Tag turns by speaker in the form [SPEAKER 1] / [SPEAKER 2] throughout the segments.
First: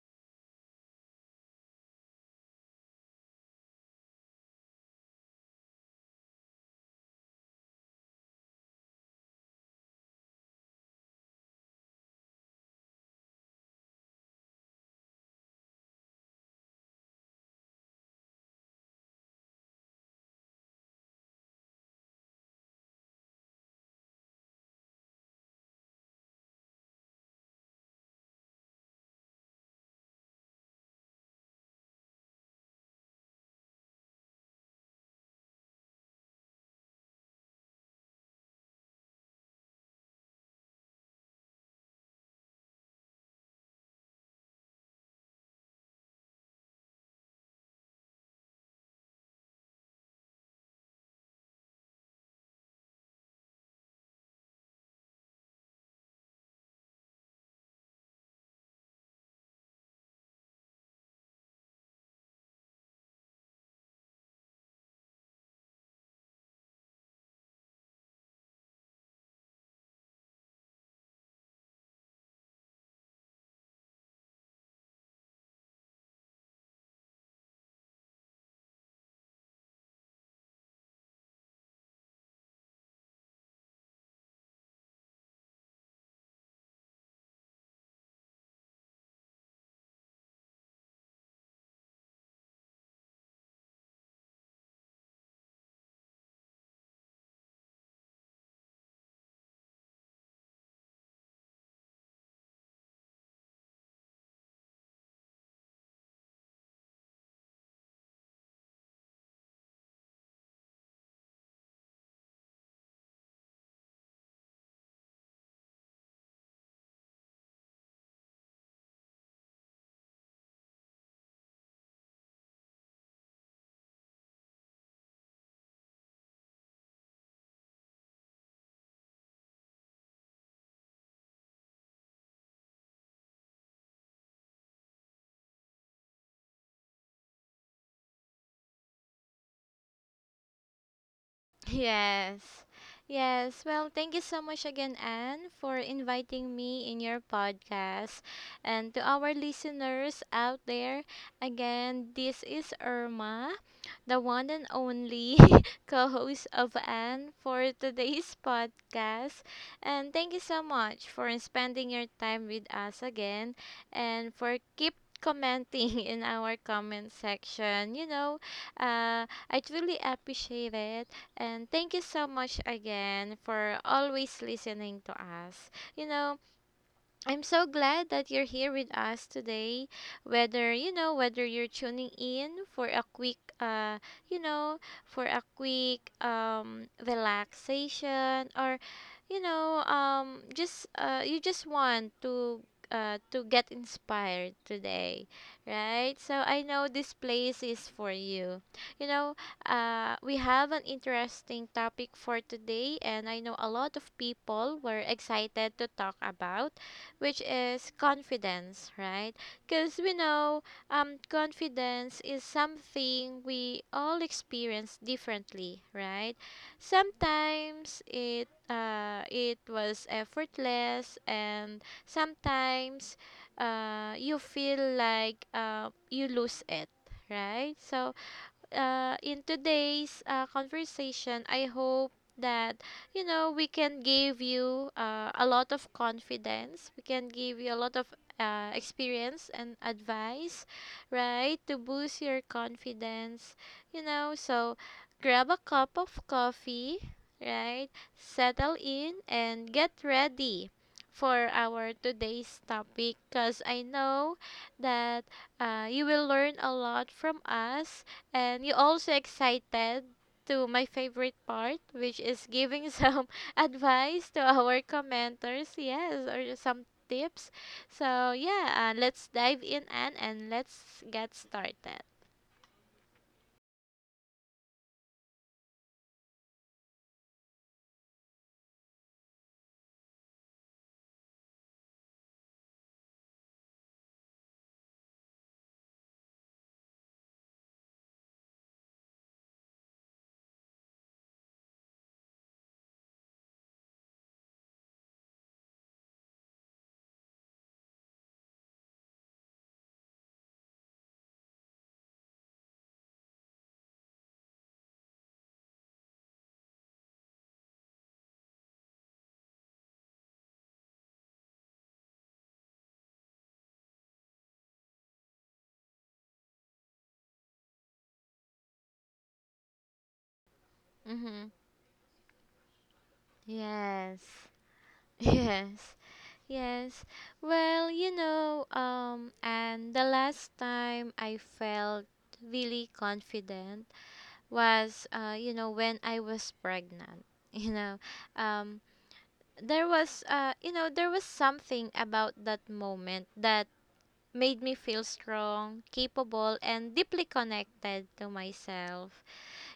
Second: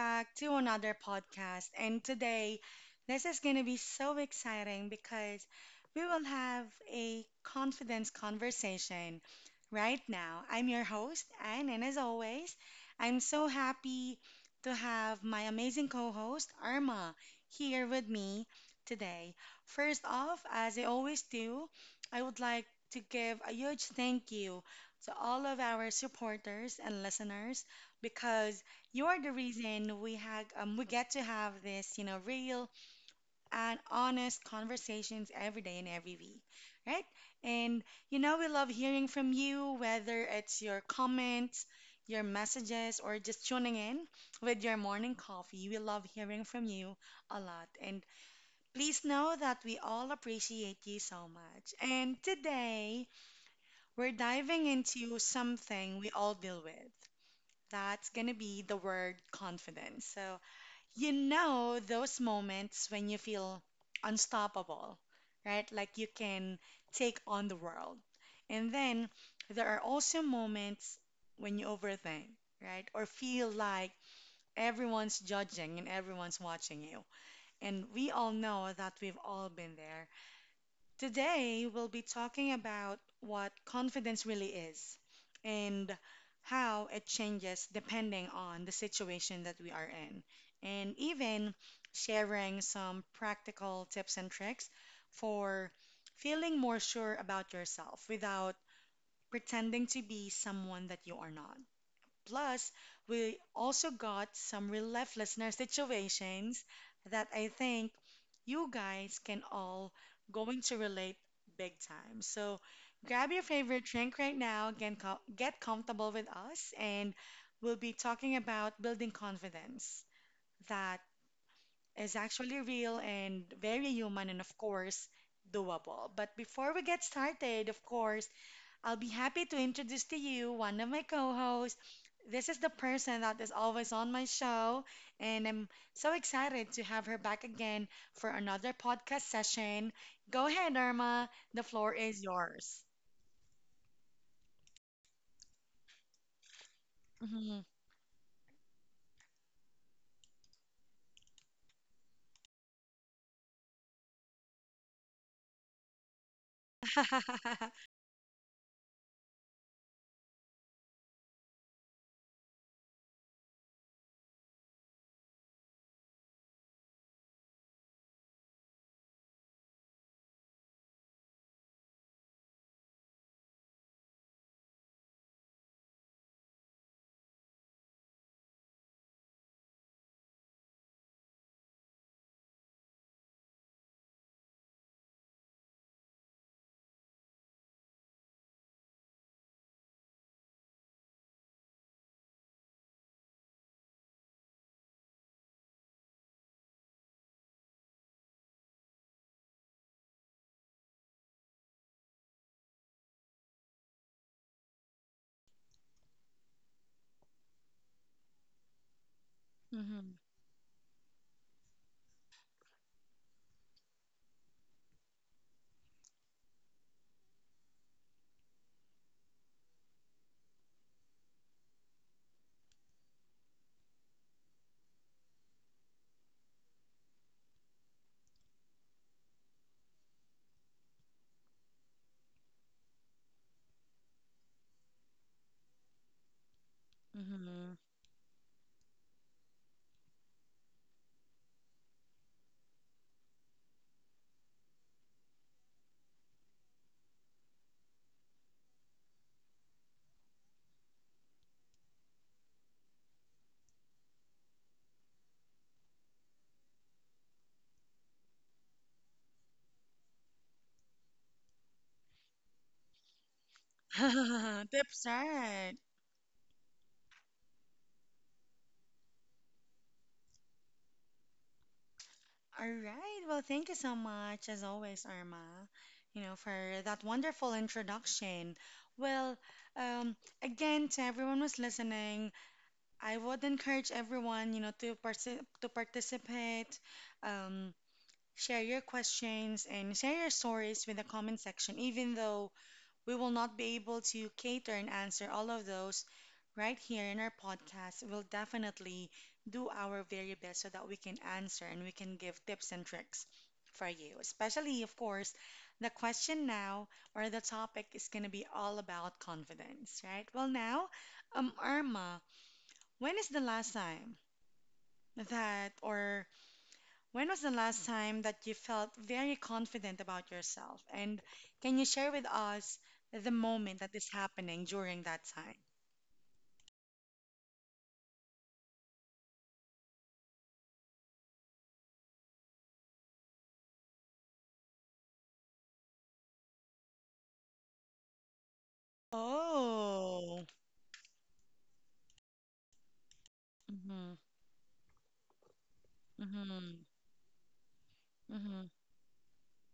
[SPEAKER 1] back to another podcast. And today, this is going to be so exciting because we will have a confidence conversation right now. I'm your host, Anne, and as always, I'm so happy to have my amazing co host, Arma, here with me today. First off, as I always do, I would like to give a huge thank you to all of our supporters and listeners because you are the reason we get to have this real and honest conversations every day and every week, right, and we love hearing from you whether it's your comments, your messages, or just tuning in with your morning coffee. We love hearing from you a lot, and please know that we all appreciate you so much. And today we're diving into something we all deal with. That's going to be the word confidence. So, those moments when you feel unstoppable, right? Like you can take on the world. And then there are also moments when you overthink, right? Or feel like everyone's judging and everyone's watching you. And we all know that we've all been there. Today, we'll be talking about what confidence really is and how it changes depending on the situation that we are in, and even sharing some practical tips and tricks for feeling more sure about yourself without pretending to be someone that you are not. Plus, we also got some real life listener situations that I think you guys can all going to relate big time. So grab your favorite drink right now, again, get comfortable with us, and we'll be talking about building confidence that is actually real and very human and of course doable. But before we get started, of course, I'll be happy to introduce to you one of my co hosts. This is the person that is always on my show, and I'm so excited to have her back again for another podcast session. Go ahead, Irma. The floor is
[SPEAKER 2] Yes.
[SPEAKER 1] yours.
[SPEAKER 2] Yes. Well, thank you so much again, Anne, for inviting me in your
[SPEAKER 1] Mhm.
[SPEAKER 2] podcast. And to our listeners out there, again, this is Irma, the one and only co host of Anne for today's podcast. And thank you so much for spending your time with us again and for keep commenting in our comment section. I truly appreciate it, and thank you so much again for always listening to us. You know, I'm so glad that you're here with us today. Whether you're tuning in for a you know, quick relaxation, or you just want to get inspired today, right? So I know this place is for you. You know, we have an interesting topic for today, and I know a lot of people were excited to talk about, which is confidence, right? Because we
[SPEAKER 1] Mhm.
[SPEAKER 2] know confidence is something we all experience differently, right? Sometimes it was effortless, and sometimes you feel like you lose it, right? So in today's conversation, I hope that you know we can give you a lot of confidence. We can give you a
[SPEAKER 1] Mhm.
[SPEAKER 2] lot of experience and advice, right, to boost your confidence. You know, so grab a cup of coffee, right? Settle in and get ready for our today's topic because I know that you will learn a lot from us, and you also excited to my favorite part, which is giving some advice to our
[SPEAKER 1] That's
[SPEAKER 2] commenters,
[SPEAKER 1] right.
[SPEAKER 2] yes, or some tips. So yeah, let's dive in, and let's get started.
[SPEAKER 1] All right. Well, thank you so much, as always, Irma, for that wonderful introduction. Well, again, to everyone who's listening, I would encourage everyone, to participate. um, Share your questions and share your stories with the comment section, even though we will not be able to cater and answer all of those right here in our podcast. We'll definitely do our very best so that we can answer and we can give tips and tricks for you. Especially, of course, the question now or the topic is going to be all about confidence, right? Well, now, Irma. When is the last time that, or when was the last time that you felt very confident about yourself? And
[SPEAKER 2] Mm-hmm.
[SPEAKER 1] can you share with us the moment that is
[SPEAKER 2] Yes.
[SPEAKER 1] happening during that time?
[SPEAKER 2] Yes. Yes. Well, and the last time I felt really confident was, when I was pregnant. You know, um, there was
[SPEAKER 1] Oh.
[SPEAKER 2] there was something about that moment that
[SPEAKER 1] Mhm.
[SPEAKER 2] made me feel strong, capable,
[SPEAKER 1] Mhm.
[SPEAKER 2] and deeply connected to
[SPEAKER 1] Mhm.
[SPEAKER 2] myself.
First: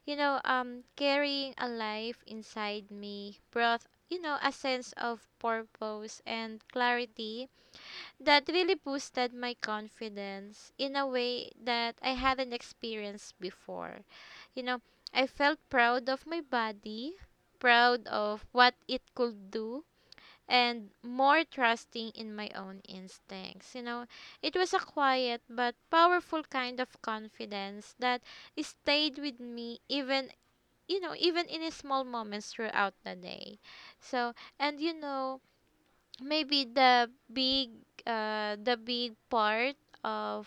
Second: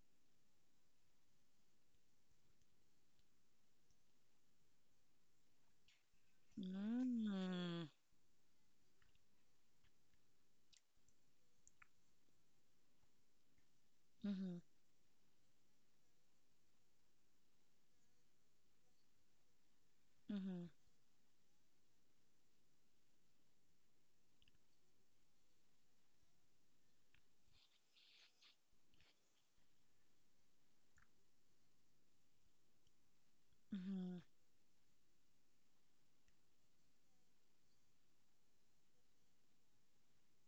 [SPEAKER 2] Carrying a life inside me brought, you know, a sense of purpose and clarity
[SPEAKER 1] Mm.
[SPEAKER 2] that really boosted my confidence in a way that I hadn't experienced before.
[SPEAKER 1] Mhm.
[SPEAKER 2] You know, I felt proud of my body, proud of what it could do,
[SPEAKER 1] Mhm.
[SPEAKER 2] and more trusting in my own instincts. You know, it was a quiet but powerful kind of confidence that stayed with me, even, you know, even in small moments throughout the day.
[SPEAKER 1] Mhm.
[SPEAKER 2] So, and you know, maybe the big part of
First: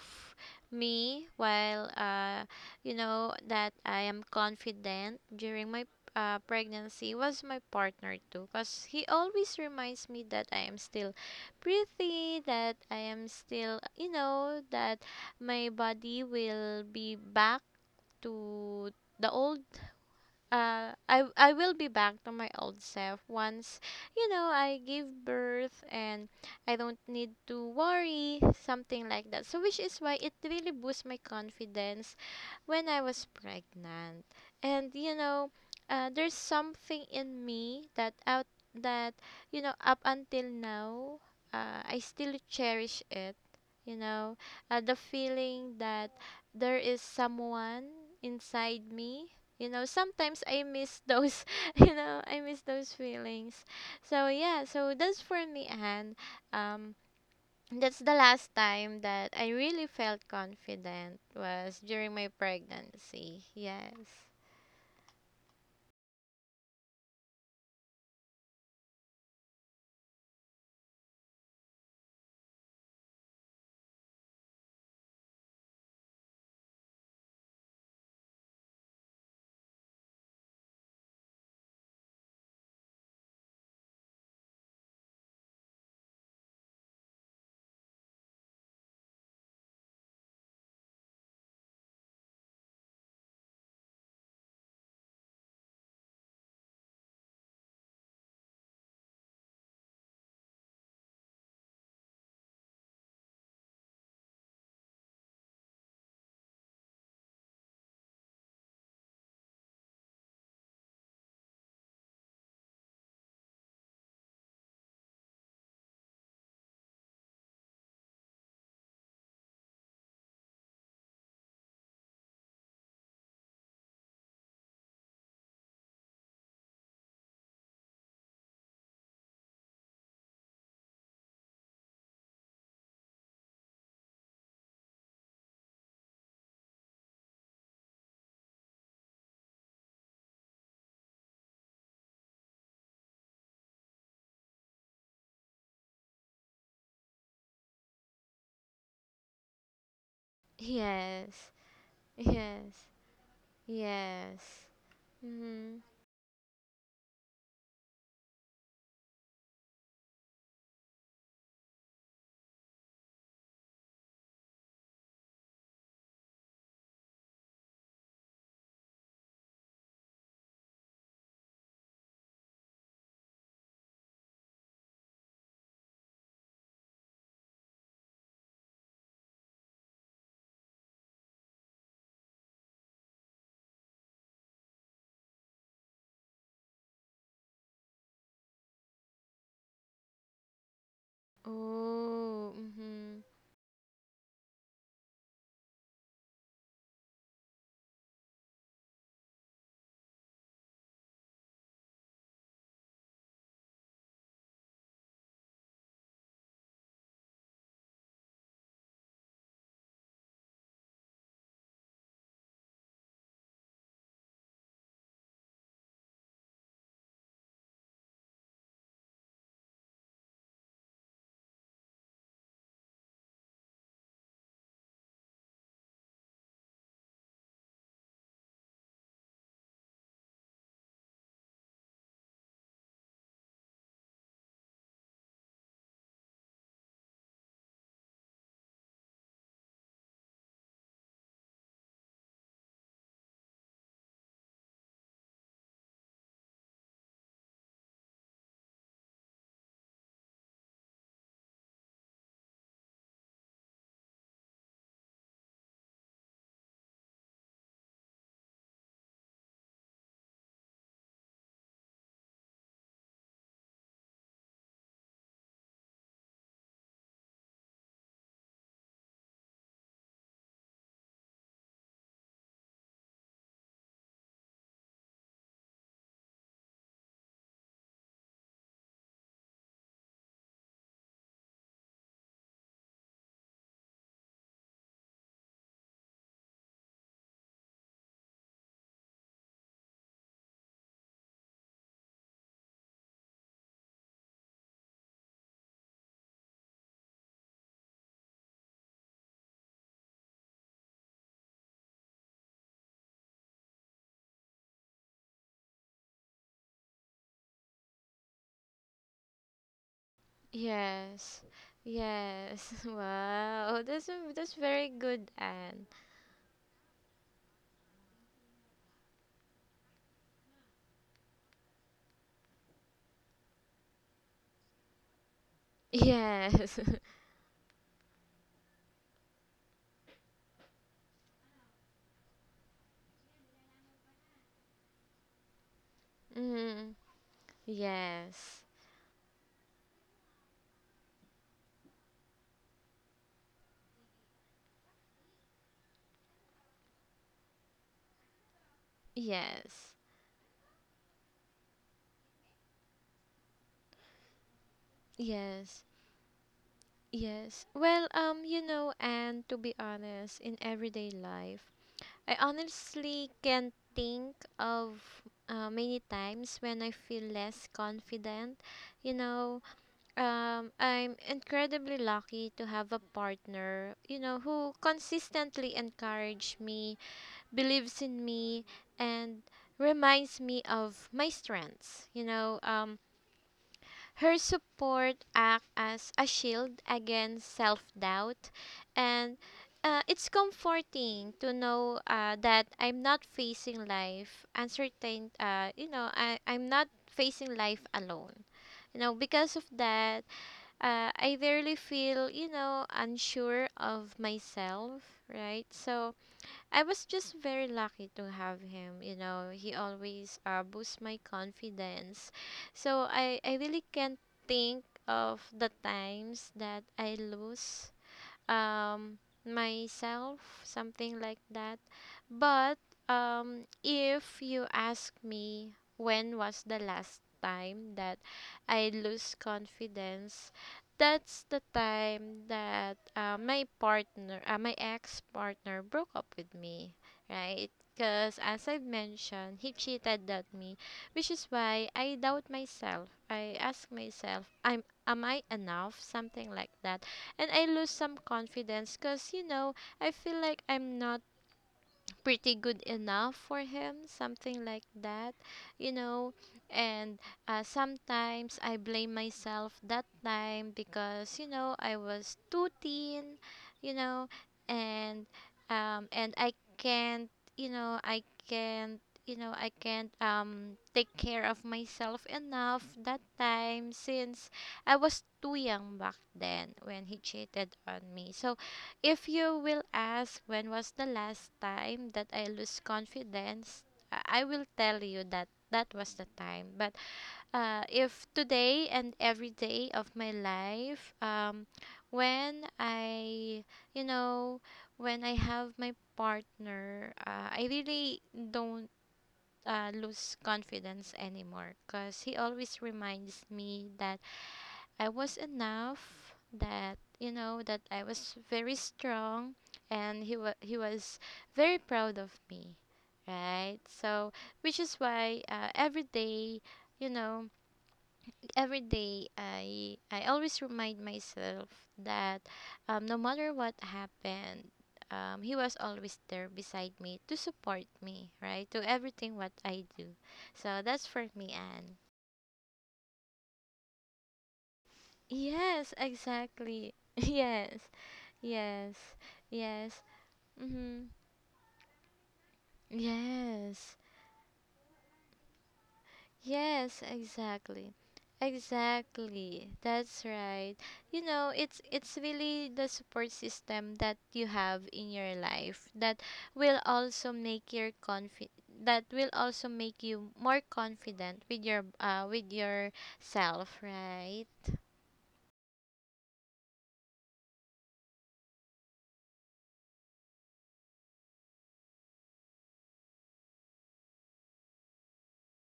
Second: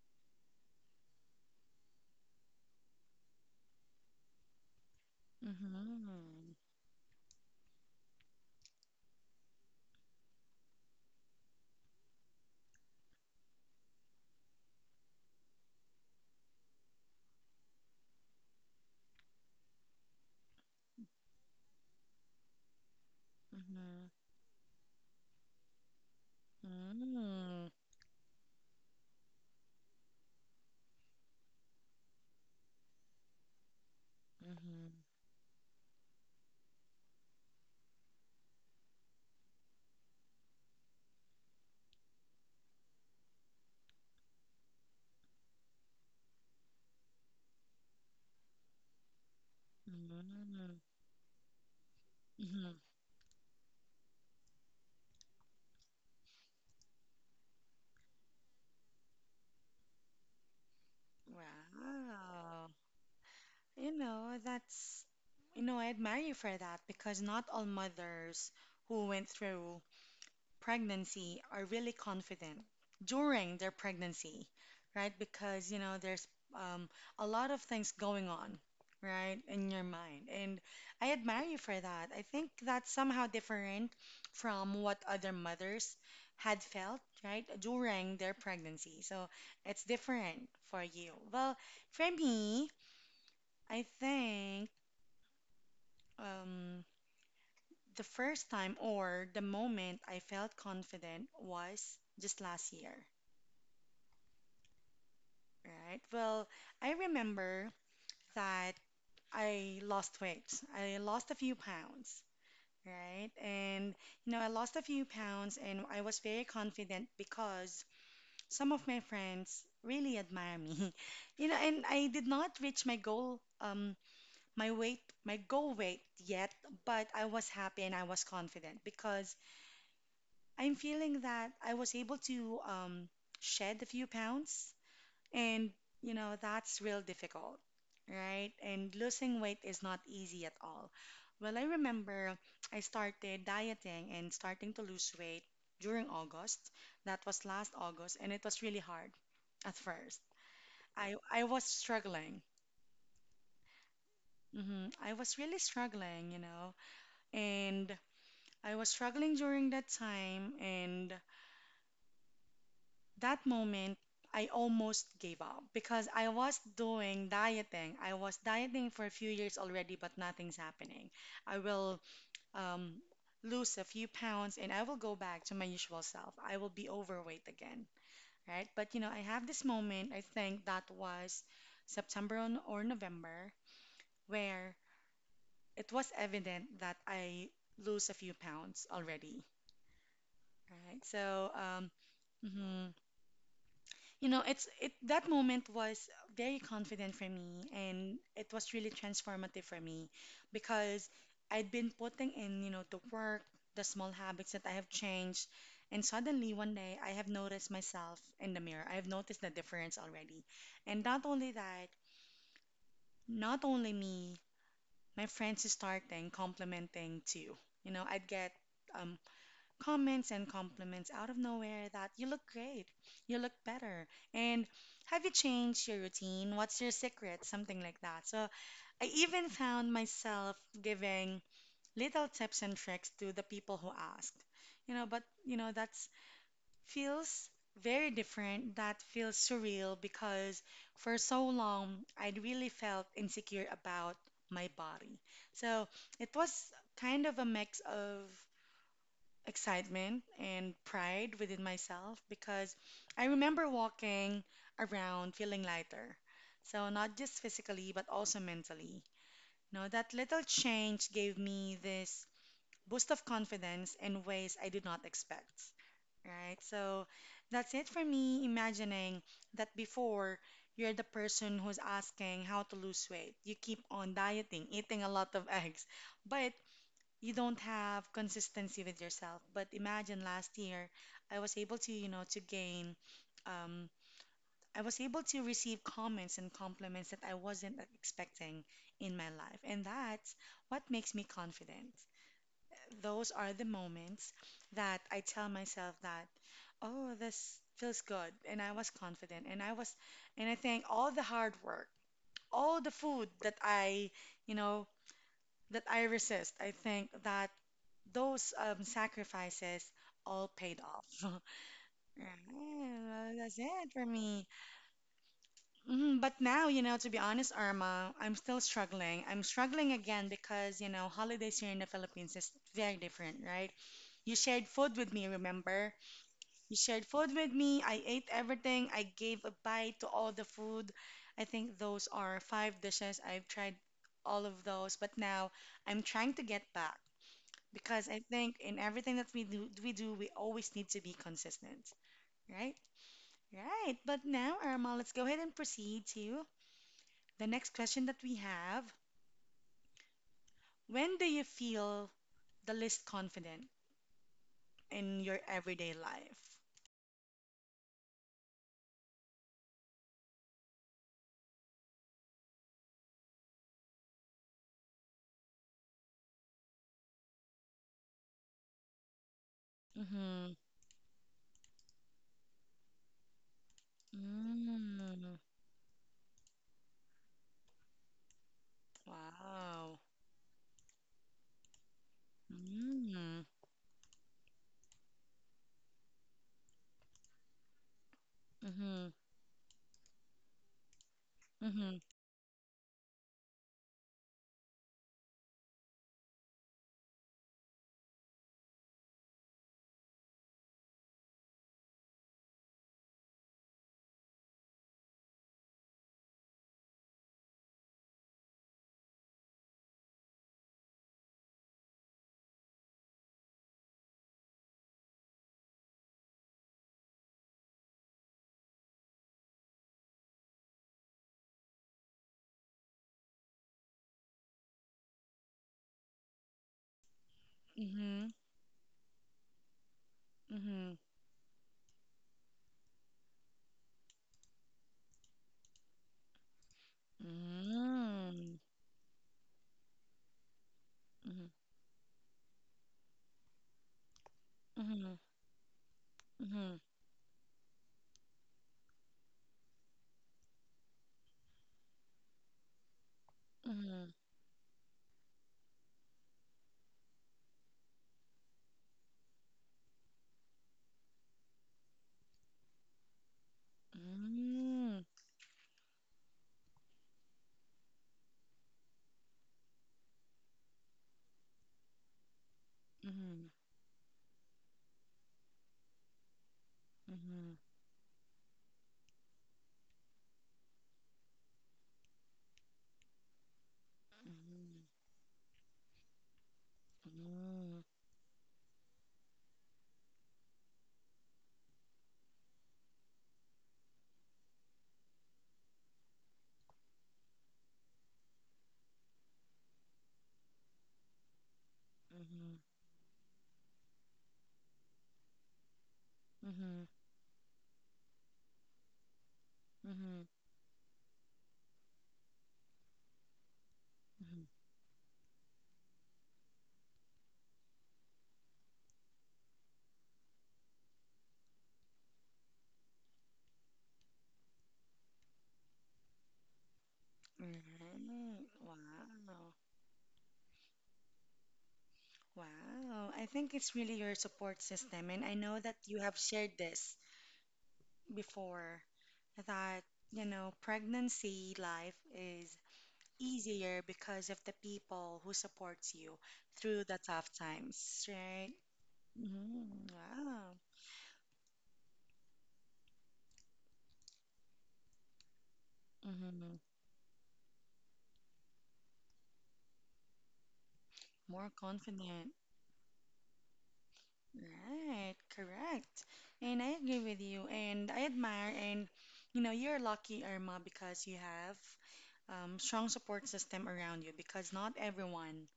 [SPEAKER 2] me while you know, that I am confident during my
[SPEAKER 1] Mhm.
[SPEAKER 2] pregnancy was my partner too, because he always reminds me that I am still pretty, that I am still, you know, that my body will be back to the old, I will be back to my old self once,
[SPEAKER 1] Mhm.
[SPEAKER 2] you know, I give birth, and I don't need
[SPEAKER 1] Mm.
[SPEAKER 2] to worry something like that, so which is why it really boosts my confidence when I was pregnant.
[SPEAKER 1] Mhm.
[SPEAKER 2] And you know, there's something in me that, you know, up until now, I still cherish it. You know, the feeling that there is someone inside me. You know, sometimes I
[SPEAKER 1] Mhm.
[SPEAKER 2] miss those. You know, I miss
[SPEAKER 1] Mhm.
[SPEAKER 2] those feelings. So yeah, so that's for me, Anne. Um, that's the last time that I really felt confident was during my
[SPEAKER 1] Wow.
[SPEAKER 2] pregnancy. Yes.
[SPEAKER 1] You know, that's, you know, I admire you for that because not all mothers who went through pregnancy are really confident during their pregnancy, right? Because, there's um, a lot of things going on, right, in your mind. And I admire you for that. I think that's somehow different from what other mothers had felt, right, during their pregnancy. So it's different for you. Well, for me, I think. Um, the first time or the moment I felt confident was just last year, right? Well, I remember that I lost weight. I lost a few pounds, right? And, I lost a few pounds and I was very confident because some of my friends really admire me. And I did not reach my goal, my weight, my goal weight yet, but I was happy and I was confident because I'm feeling that I was able to shed a few pounds, and that's real difficult, right? And losing weight is not easy at all. Well, I remember I started dieting and starting to lose weight during August. That was last August, and it was really hard at first. I
[SPEAKER 2] Yes.
[SPEAKER 1] was struggling.
[SPEAKER 2] Yes. Yes.
[SPEAKER 1] I was really
[SPEAKER 2] Mhm.
[SPEAKER 1] struggling, and I was struggling during that time, and that moment, I almost gave up because I was doing dieting. I was dieting for a few years already, but nothing's happening. I will um, lose a few pounds and I will go back to my usual self. I will be overweight again, right? But I have this moment, I think that was September on- or November, where it was evident that I lose a few pounds already, right? So,
[SPEAKER 2] Oh.
[SPEAKER 1] mhm.
[SPEAKER 2] Mhm.
[SPEAKER 1] You know, it's it that moment was very confident for me and it was really transformative for me because I'd been putting in, the work, the small habits that I have changed, and suddenly one day I have noticed myself in the mirror. I have noticed the difference already. And not only that, not only me, my friends is starting complimenting too. I'd get um comments and compliments out of nowhere that you look great, you look better, and have you changed your routine? What's your secret? Something like that. So I even found myself giving little tips and tricks to the people who asked. That's feels very different. That feels surreal because for so long I really felt insecure about my body. So it was kind of a mix of excitement and pride within myself because I remember walking around feeling lighter. So, not just physically, but also mentally. You that little change gave me this boost of confidence in ways I did not expect. Right? So, that's it for me imagining that before you're the person who's asking how to lose weight, you keep on dieting, eating a lot of eggs, but you don't have consistency with yourself. But imagine last year, I was able to gain, um, I was able to receive comments and compliments that I wasn't expecting in my life. And that's what makes me confident. Those are the moments that I tell myself that, oh, this feels good. And I was confident. And I think all the hard work, all the food you know, that I resist. I think that those sacrifices all paid off.
[SPEAKER 2] Yes. Yes.
[SPEAKER 1] Yeah, that's
[SPEAKER 2] Wow.
[SPEAKER 1] it for me.
[SPEAKER 2] That's very good, Anne.
[SPEAKER 1] Mhm. But now, to be honest, Irma, I'm still struggling. I'm struggling again because, holidays here in the Philippines is very different, right? You shared food with me, remember? You
[SPEAKER 2] Yes.
[SPEAKER 1] shared food with me. I ate everything. I gave a bite to all the food. I think those are five dishes. I've tried all of those, but now I'm trying to get
[SPEAKER 2] Mhm.
[SPEAKER 1] back because I think
[SPEAKER 2] Yes.
[SPEAKER 1] in everything that we always need to be consistent, right? Right. But now, Irma, let's go ahead and proceed to the next question that we have.
[SPEAKER 2] Yes.
[SPEAKER 1] When do you feel the least confident in your
[SPEAKER 2] Yes.
[SPEAKER 1] everyday life?
[SPEAKER 2] Yes. Well, and to be honest, in everyday life, I honestly can think of many times when I feel less confident. You know,
[SPEAKER 1] Mm-hmm.
[SPEAKER 2] I'm incredibly lucky to have a partner, you know, who
[SPEAKER 1] Mm.
[SPEAKER 2] consistently encourages me, believes in me, and
[SPEAKER 1] Wow.
[SPEAKER 2] reminds me of my strengths.
[SPEAKER 1] Mm.
[SPEAKER 2] Her support act as a shield against self-doubt,
[SPEAKER 1] Mm-hmm.
[SPEAKER 2] and it's comforting to
[SPEAKER 1] Mm-hmm.
[SPEAKER 2] know that I'm not facing life uncertain you know, I'm not facing life alone, you know, because of that, I rarely feel, you know, unsure of myself, right? So I was just very lucky to have him. You know, he always boosts my confidence. So I really can't think of the times that I lose um myself, something like that. But if you ask me, when was the last time that
[SPEAKER 1] Mm-hmm.
[SPEAKER 2] I lose confidence?
[SPEAKER 1] Mm-hmm.
[SPEAKER 2] That's the time that my ex partner broke up with me, right, because
[SPEAKER 1] Mm.
[SPEAKER 2] as I've mentioned, he cheated at me, which is
[SPEAKER 1] Mm-hmm.
[SPEAKER 2] why I doubt myself, I ask myself, I'm
[SPEAKER 1] Mm-hmm.
[SPEAKER 2] am I enough, something like
[SPEAKER 1] Mm-hmm.
[SPEAKER 2] that. And I lose some confidence, because you know, I feel like I'm not pretty good enough for him,
[SPEAKER 1] Mm-hmm.
[SPEAKER 2] something like that, you know. And sometimes I blame myself that time because, you know, I was too thin, you know,
[SPEAKER 1] Mm.
[SPEAKER 2] and and I can't, you know, I can't you know, I can't take care of myself enough that
[SPEAKER 1] Mm-hmm.
[SPEAKER 2] time, since I was too young back then when he
[SPEAKER 1] Mm-hmm.
[SPEAKER 2] cheated on me. So if you will ask, when was the last time that I lose confidence, I will
[SPEAKER 1] Mm,
[SPEAKER 2] tell you that that was the time. But
[SPEAKER 1] mm,
[SPEAKER 2] if today and every day of my life, when you know, when I have my partner, I really don't lose confidence anymore, because he
[SPEAKER 1] mhm,
[SPEAKER 2] always reminds me that I was enough,
[SPEAKER 1] mhm,
[SPEAKER 2] that you know, that I was very strong, and
[SPEAKER 1] mhm,
[SPEAKER 2] he was very proud of me, right? So
[SPEAKER 1] mhm.
[SPEAKER 2] which is why every day you know every day I always remind myself that, no matter what happened, he was always there beside me to
[SPEAKER 1] Right.
[SPEAKER 2] support me, right, to everything what
[SPEAKER 1] Wow.
[SPEAKER 2] I do. So that's for me, Anne.
[SPEAKER 1] Wow. I think it's really your support system. And I know that
[SPEAKER 2] Yes,
[SPEAKER 1] you have shared
[SPEAKER 2] exactly.
[SPEAKER 1] this
[SPEAKER 2] Yes.
[SPEAKER 1] before
[SPEAKER 2] Yes,
[SPEAKER 1] that,
[SPEAKER 2] yes, mm-hmm.
[SPEAKER 1] pregnancy life is easier
[SPEAKER 2] Yes,
[SPEAKER 1] because of the people who supports you through
[SPEAKER 2] yes,
[SPEAKER 1] the tough
[SPEAKER 2] exactly,
[SPEAKER 1] times, right?
[SPEAKER 2] exactly.
[SPEAKER 1] Mm,
[SPEAKER 2] That's
[SPEAKER 1] wow.
[SPEAKER 2] right. You know, it's really the support system that you have in your life that
[SPEAKER 1] hmm
[SPEAKER 2] will also make your confi that will also make you more confident
[SPEAKER 1] More
[SPEAKER 2] with your
[SPEAKER 1] confident.
[SPEAKER 2] with yourself, right?
[SPEAKER 1] Right, correct. And I agree with you. And I admire, and you're lucky, Irma, because you have strong support system around you because not everyone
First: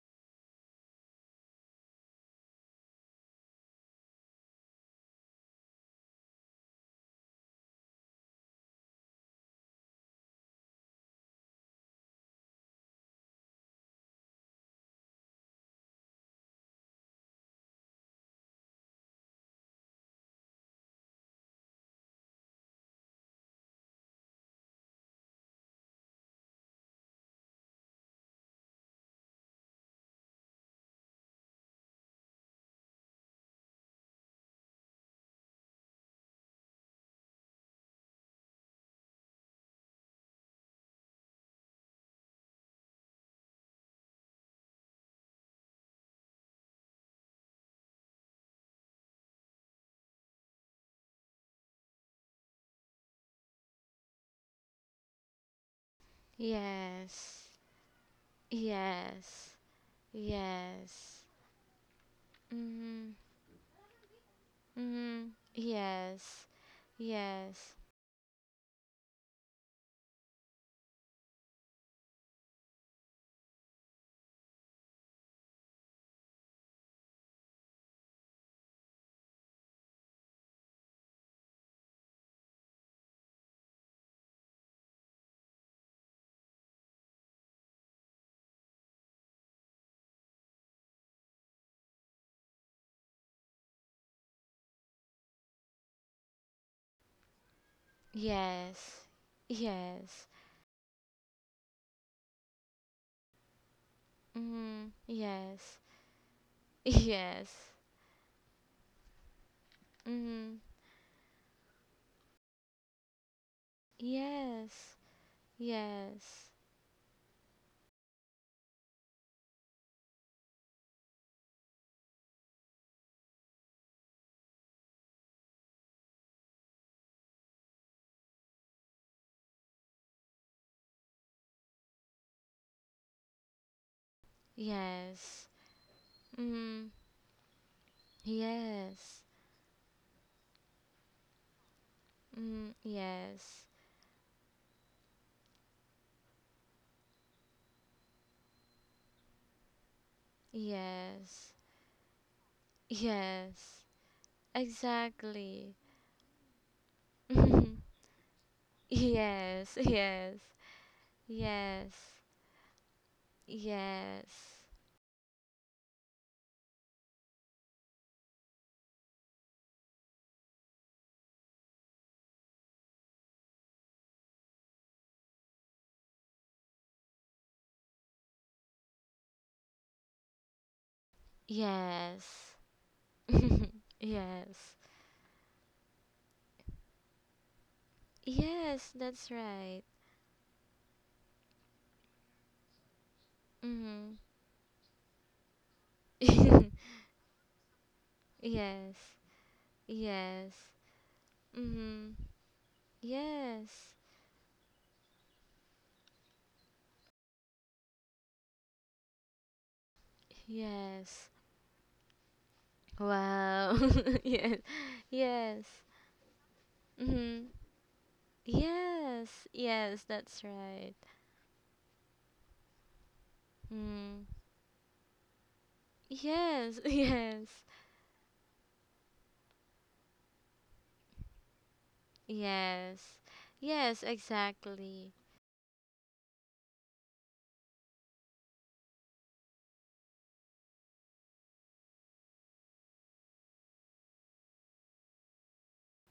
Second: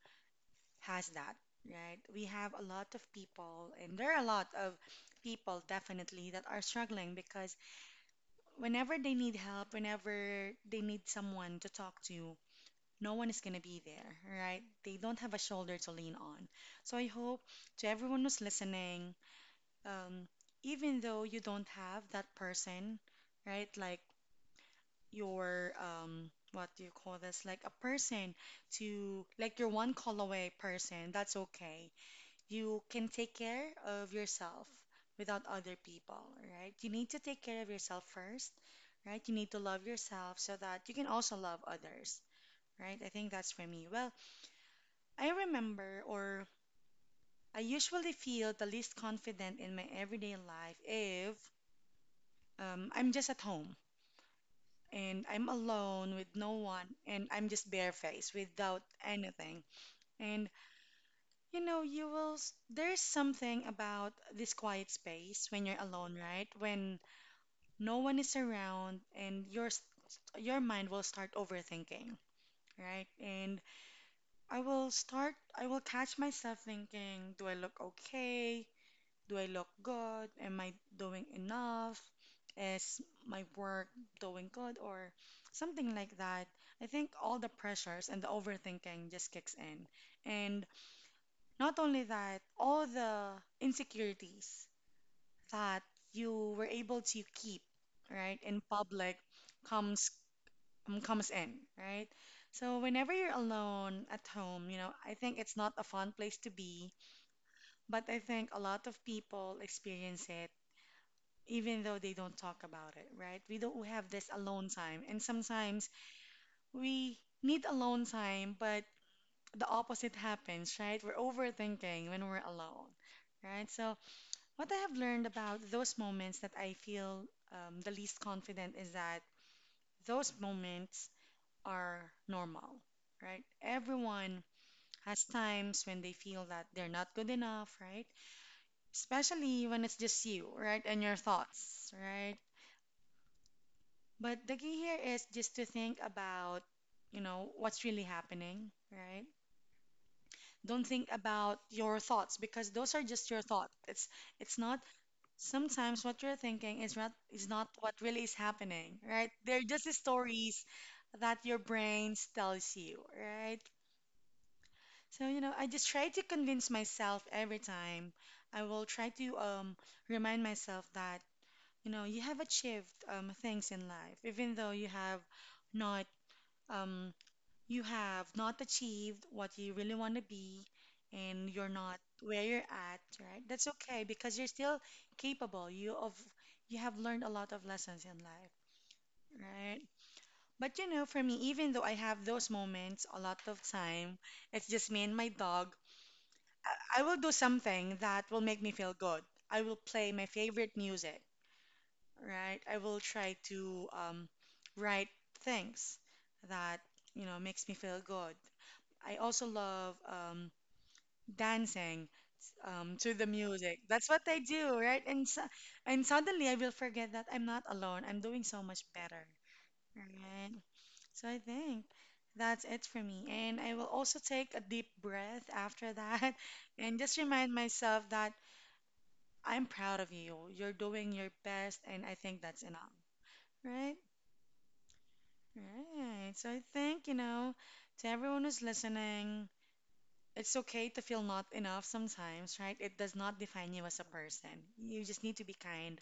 [SPEAKER 1] has that, right? We have a lot of people, and there are a lot of people definitely that are struggling because whenever they need help, whenever they need someone to talk to, no one is going to be there, right? They don't have a shoulder to lean on. So I hope to everyone who's listening, um, even though you don't have that person, right? Like your what do you call this? Like a person to like your one call away person. That's okay. You can take care of yourself without other people, right? You need to take care of yourself first, right? You need to love yourself so that you can also love others, right? I think that's for me. Well, I remember or I usually feel the least confident in my everyday life if I'm just at home and I'm alone with no one and
[SPEAKER 2] Yes,
[SPEAKER 1] I'm just barefaced without
[SPEAKER 2] yes,
[SPEAKER 1] anything. And
[SPEAKER 2] yes.
[SPEAKER 1] there's
[SPEAKER 2] Mm-hmm.
[SPEAKER 1] something about this quiet
[SPEAKER 2] Mm-hmm.
[SPEAKER 1] space when you're alone,
[SPEAKER 2] Yes.
[SPEAKER 1] right? When
[SPEAKER 2] Yes.
[SPEAKER 1] no one is around and your mind will start overthinking, right? And I will catch myself thinking, do I look okay? Do I look good? Am I doing enough? Is my work doing good? Or something like that. I think all the pressures and the overthinking just kicks in. And not only that, all the insecurities that you were able to keep, right, in
[SPEAKER 2] Yes.
[SPEAKER 1] public comes
[SPEAKER 2] Yes.
[SPEAKER 1] comes in, right? So whenever you're alone at home,
[SPEAKER 2] Mm-hmm.
[SPEAKER 1] I think it's not
[SPEAKER 2] Yes.
[SPEAKER 1] a fun place to be,
[SPEAKER 2] Yes.
[SPEAKER 1] but I think a lot of people experience it
[SPEAKER 2] Mm-hmm.
[SPEAKER 1] even though they don't talk about it, right? We don't have this alone
[SPEAKER 2] Yes.
[SPEAKER 1] time. And sometimes
[SPEAKER 2] Yes.
[SPEAKER 1] we need alone time, but the opposite happens, right? We're overthinking when we're alone, right? So, what I have learned about those moments that I feel the least confident is that those moments are normal, right? Everyone has
[SPEAKER 2] Yes.
[SPEAKER 1] times when they feel that
[SPEAKER 2] Mm-hmm.
[SPEAKER 1] they're not good enough, right?
[SPEAKER 2] Yes.
[SPEAKER 1] Especially when it's just you, right? And your thoughts, right?
[SPEAKER 2] Mm-hmm. Yes.
[SPEAKER 1] But the key here is just to think about, what's really happening, right? Don't think
[SPEAKER 2] Yes.
[SPEAKER 1] about your thoughts because those are just your thoughts.
[SPEAKER 2] Yes.
[SPEAKER 1] It's not,
[SPEAKER 2] Exactly.
[SPEAKER 1] sometimes what you're thinking is not what really is happening, right? They're
[SPEAKER 2] Yes.
[SPEAKER 1] just
[SPEAKER 2] Yes.
[SPEAKER 1] stories that your
[SPEAKER 2] Yes.
[SPEAKER 1] brain tells you, right?
[SPEAKER 2] Yes.
[SPEAKER 1] So, I just try to convince myself every time. I will try to remind myself that, you know, you have achieved things in life, even though not um, you have not achieved what you really want to be and you're not where
[SPEAKER 2] Yes.
[SPEAKER 1] you're at, right? That's okay because you're
[SPEAKER 2] Yes.
[SPEAKER 1] still capable. You have learned a lot of lessons in life,
[SPEAKER 2] Yes, that's right.
[SPEAKER 1] right? But for me, even though I have those moments a lot of
[SPEAKER 2] Mhm.
[SPEAKER 1] time, it's just me and my dog. I will do something that will make me
[SPEAKER 2] Yes.
[SPEAKER 1] feel good. I will play my
[SPEAKER 2] Yes.
[SPEAKER 1] favorite music,
[SPEAKER 2] Mhm.
[SPEAKER 1] right? I will try to
[SPEAKER 2] Yes.
[SPEAKER 1] write things that makes me feel good. I also love
[SPEAKER 2] Yes.
[SPEAKER 1] dancing to the
[SPEAKER 2] Wow.
[SPEAKER 1] music. That's what I
[SPEAKER 2] Yes.
[SPEAKER 1] do, right? And so,
[SPEAKER 2] Yes.
[SPEAKER 1] and suddenly I will forget that
[SPEAKER 2] Mhm.
[SPEAKER 1] I'm not alone. I'm doing so much better,
[SPEAKER 2] Yes. Yes, that's
[SPEAKER 1] right?
[SPEAKER 2] right.
[SPEAKER 1] So I think that's it for me. And I will
[SPEAKER 2] Mm.
[SPEAKER 1] also take a deep breath after that
[SPEAKER 2] Yes.
[SPEAKER 1] and just
[SPEAKER 2] Yes.
[SPEAKER 1] remind myself that I'm proud of you. You're doing your best, and I think that's enough,
[SPEAKER 2] Yes. Yes,
[SPEAKER 1] right?
[SPEAKER 2] exactly.
[SPEAKER 1] Right. So I think, to everyone who's listening, it's okay to feel not enough sometimes, right? It does not define you as a person. You just need to be kind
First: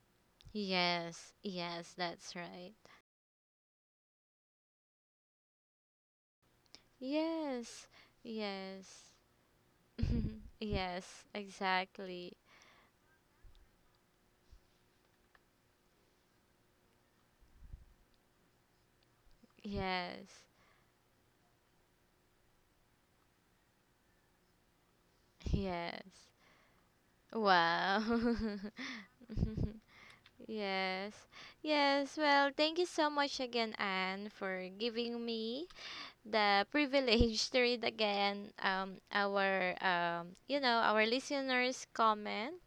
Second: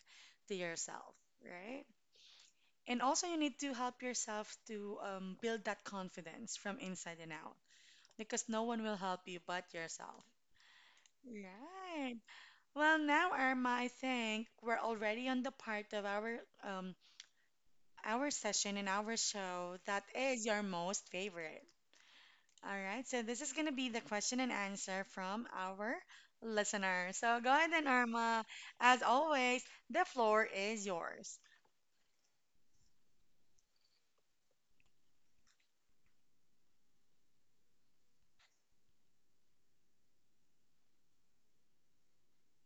[SPEAKER 1] to yourself,
[SPEAKER 2] Yes.
[SPEAKER 1] right?
[SPEAKER 2] Yes, that's right.
[SPEAKER 1] And also, you need to help yourself to build that confidence from inside and out
[SPEAKER 2] Yes.
[SPEAKER 1] because no one will
[SPEAKER 2] Yes.
[SPEAKER 1] help you but yourself.
[SPEAKER 2] Yes,
[SPEAKER 1] Right.
[SPEAKER 2] exactly.
[SPEAKER 1] Well, now, Irma, I think we're already on the part of um, our session and our show that
[SPEAKER 2] Yes.
[SPEAKER 1] is your most favorite. All right, so this is going to be the question and answer from our
[SPEAKER 2] Yes.
[SPEAKER 1] listener. So go ahead then,
[SPEAKER 2] Wow.
[SPEAKER 1] Irma. As always, the floor is
[SPEAKER 2] Yes.
[SPEAKER 1] yours.
[SPEAKER 2] Yes. Well, thank you so much again, Anne, for giving me the privilege to read again our our listeners' comment.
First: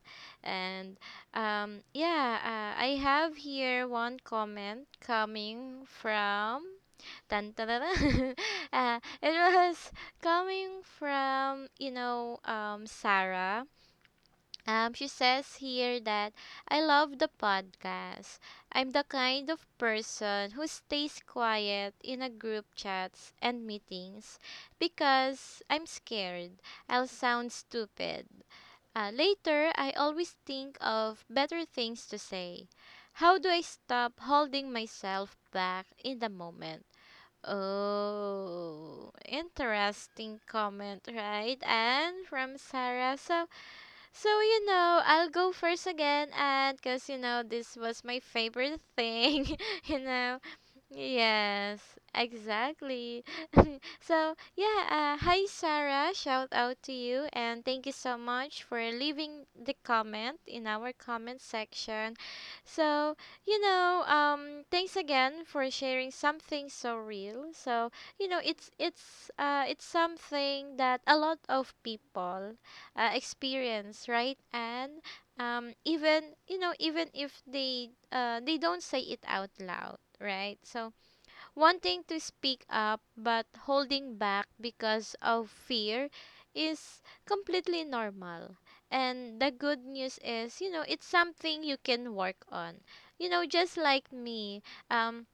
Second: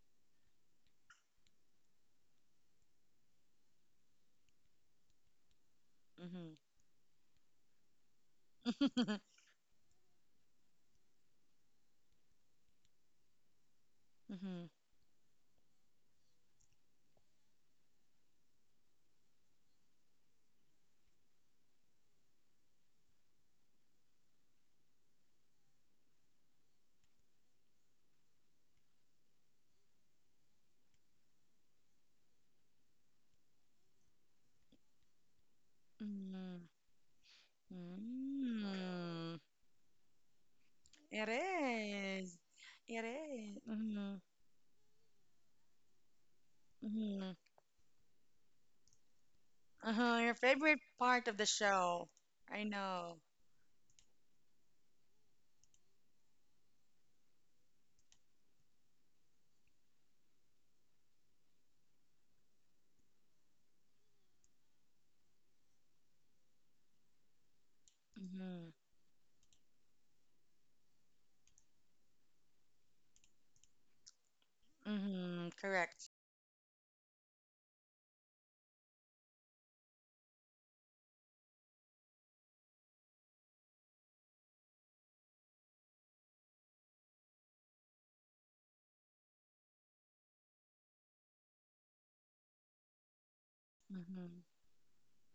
[SPEAKER 2] And yeah I have here one comment coming
[SPEAKER 1] Mm-hmm.
[SPEAKER 2] from tan tan tan, tan. It was coming from, you know, Sarah.
[SPEAKER 1] Mm-hmm.
[SPEAKER 2] She says here that I love the podcast. I'm the kind of person who stays quiet in a group chats and meetings because I'm scared I'll sound stupid. Later, I always think of better things to say. How do I stop holding myself back in the moment?
[SPEAKER 1] Mm-hmm.
[SPEAKER 2] Oh,
[SPEAKER 1] Mm.
[SPEAKER 2] interesting comment,
[SPEAKER 1] It
[SPEAKER 2] right? And
[SPEAKER 1] is.
[SPEAKER 2] from
[SPEAKER 1] Hmm
[SPEAKER 2] Sarah. So,
[SPEAKER 1] is. Mm-hmm.
[SPEAKER 2] so, you know, I'll go first again, and because, you
[SPEAKER 1] Mm-hmm.
[SPEAKER 2] know, this was my favorite thing, you
[SPEAKER 1] Uh-huh. Your
[SPEAKER 2] know.
[SPEAKER 1] favorite part of the
[SPEAKER 2] Yes,
[SPEAKER 1] show. I know.
[SPEAKER 2] exactly. So, yeah, hi, Sarah. Shout out to you, and thank you so much for leaving the comment in our comment section. So, thanks again for sharing something so real. So, you know,
[SPEAKER 1] Mm-hmm.
[SPEAKER 2] it's something that a lot of people experience, right? And
[SPEAKER 1] Mm-hmm. Correct.
[SPEAKER 2] even you know, even if they don't say it out loud, right? So wanting to speak up but holding back because of fear is completely normal. And the good news is, you know, it's something you can work on. You know, just like
[SPEAKER 1] Mm-hmm.
[SPEAKER 2] me, um,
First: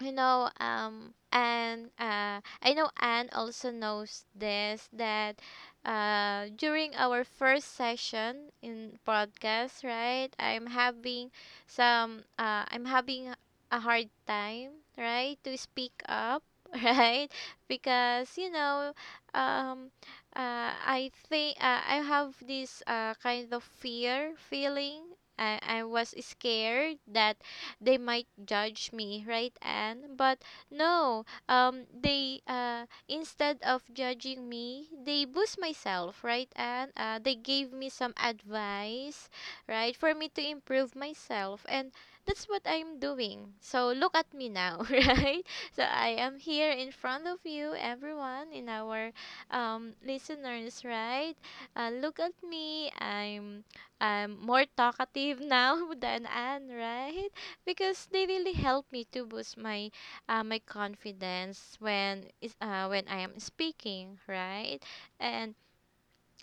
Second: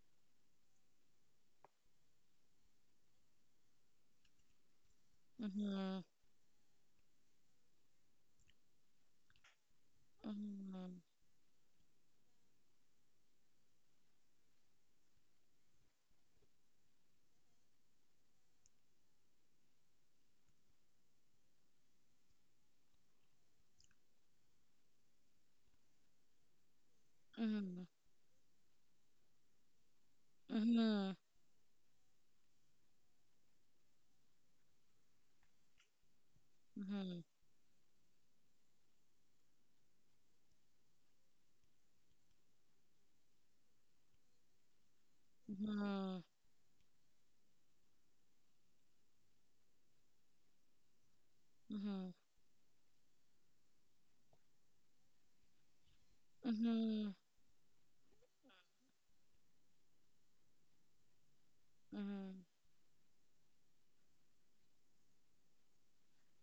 [SPEAKER 2] you know and I know Anne also knows this, that
[SPEAKER 1] Mm-hmm.
[SPEAKER 2] during our first session in podcast, right, I'm
[SPEAKER 1] Mm-hmm.
[SPEAKER 2] having some I'm having a hard time, right, to speak up, right? Because you know, um I have this kind of fear feeling. I was scared that
[SPEAKER 1] Mm-hmm.
[SPEAKER 2] they might judge me, right, Anne? But
[SPEAKER 1] Mm-hmm.
[SPEAKER 2] no, they instead of judging me, they boost myself, right, Anne? They gave me some advice, right, for me to improve myself, and that's what I'm doing. So look at me now, right? So I
[SPEAKER 1] Mm-hmm.
[SPEAKER 2] am here in front of you, everyone, in our listeners, right?
[SPEAKER 1] Mhm.
[SPEAKER 2] Look at me. I'm more talkative now than Anne,
[SPEAKER 1] Mhm.
[SPEAKER 2] right? Because they really help me to boost my confidence
[SPEAKER 1] Mhm.
[SPEAKER 2] when I am speaking, right? And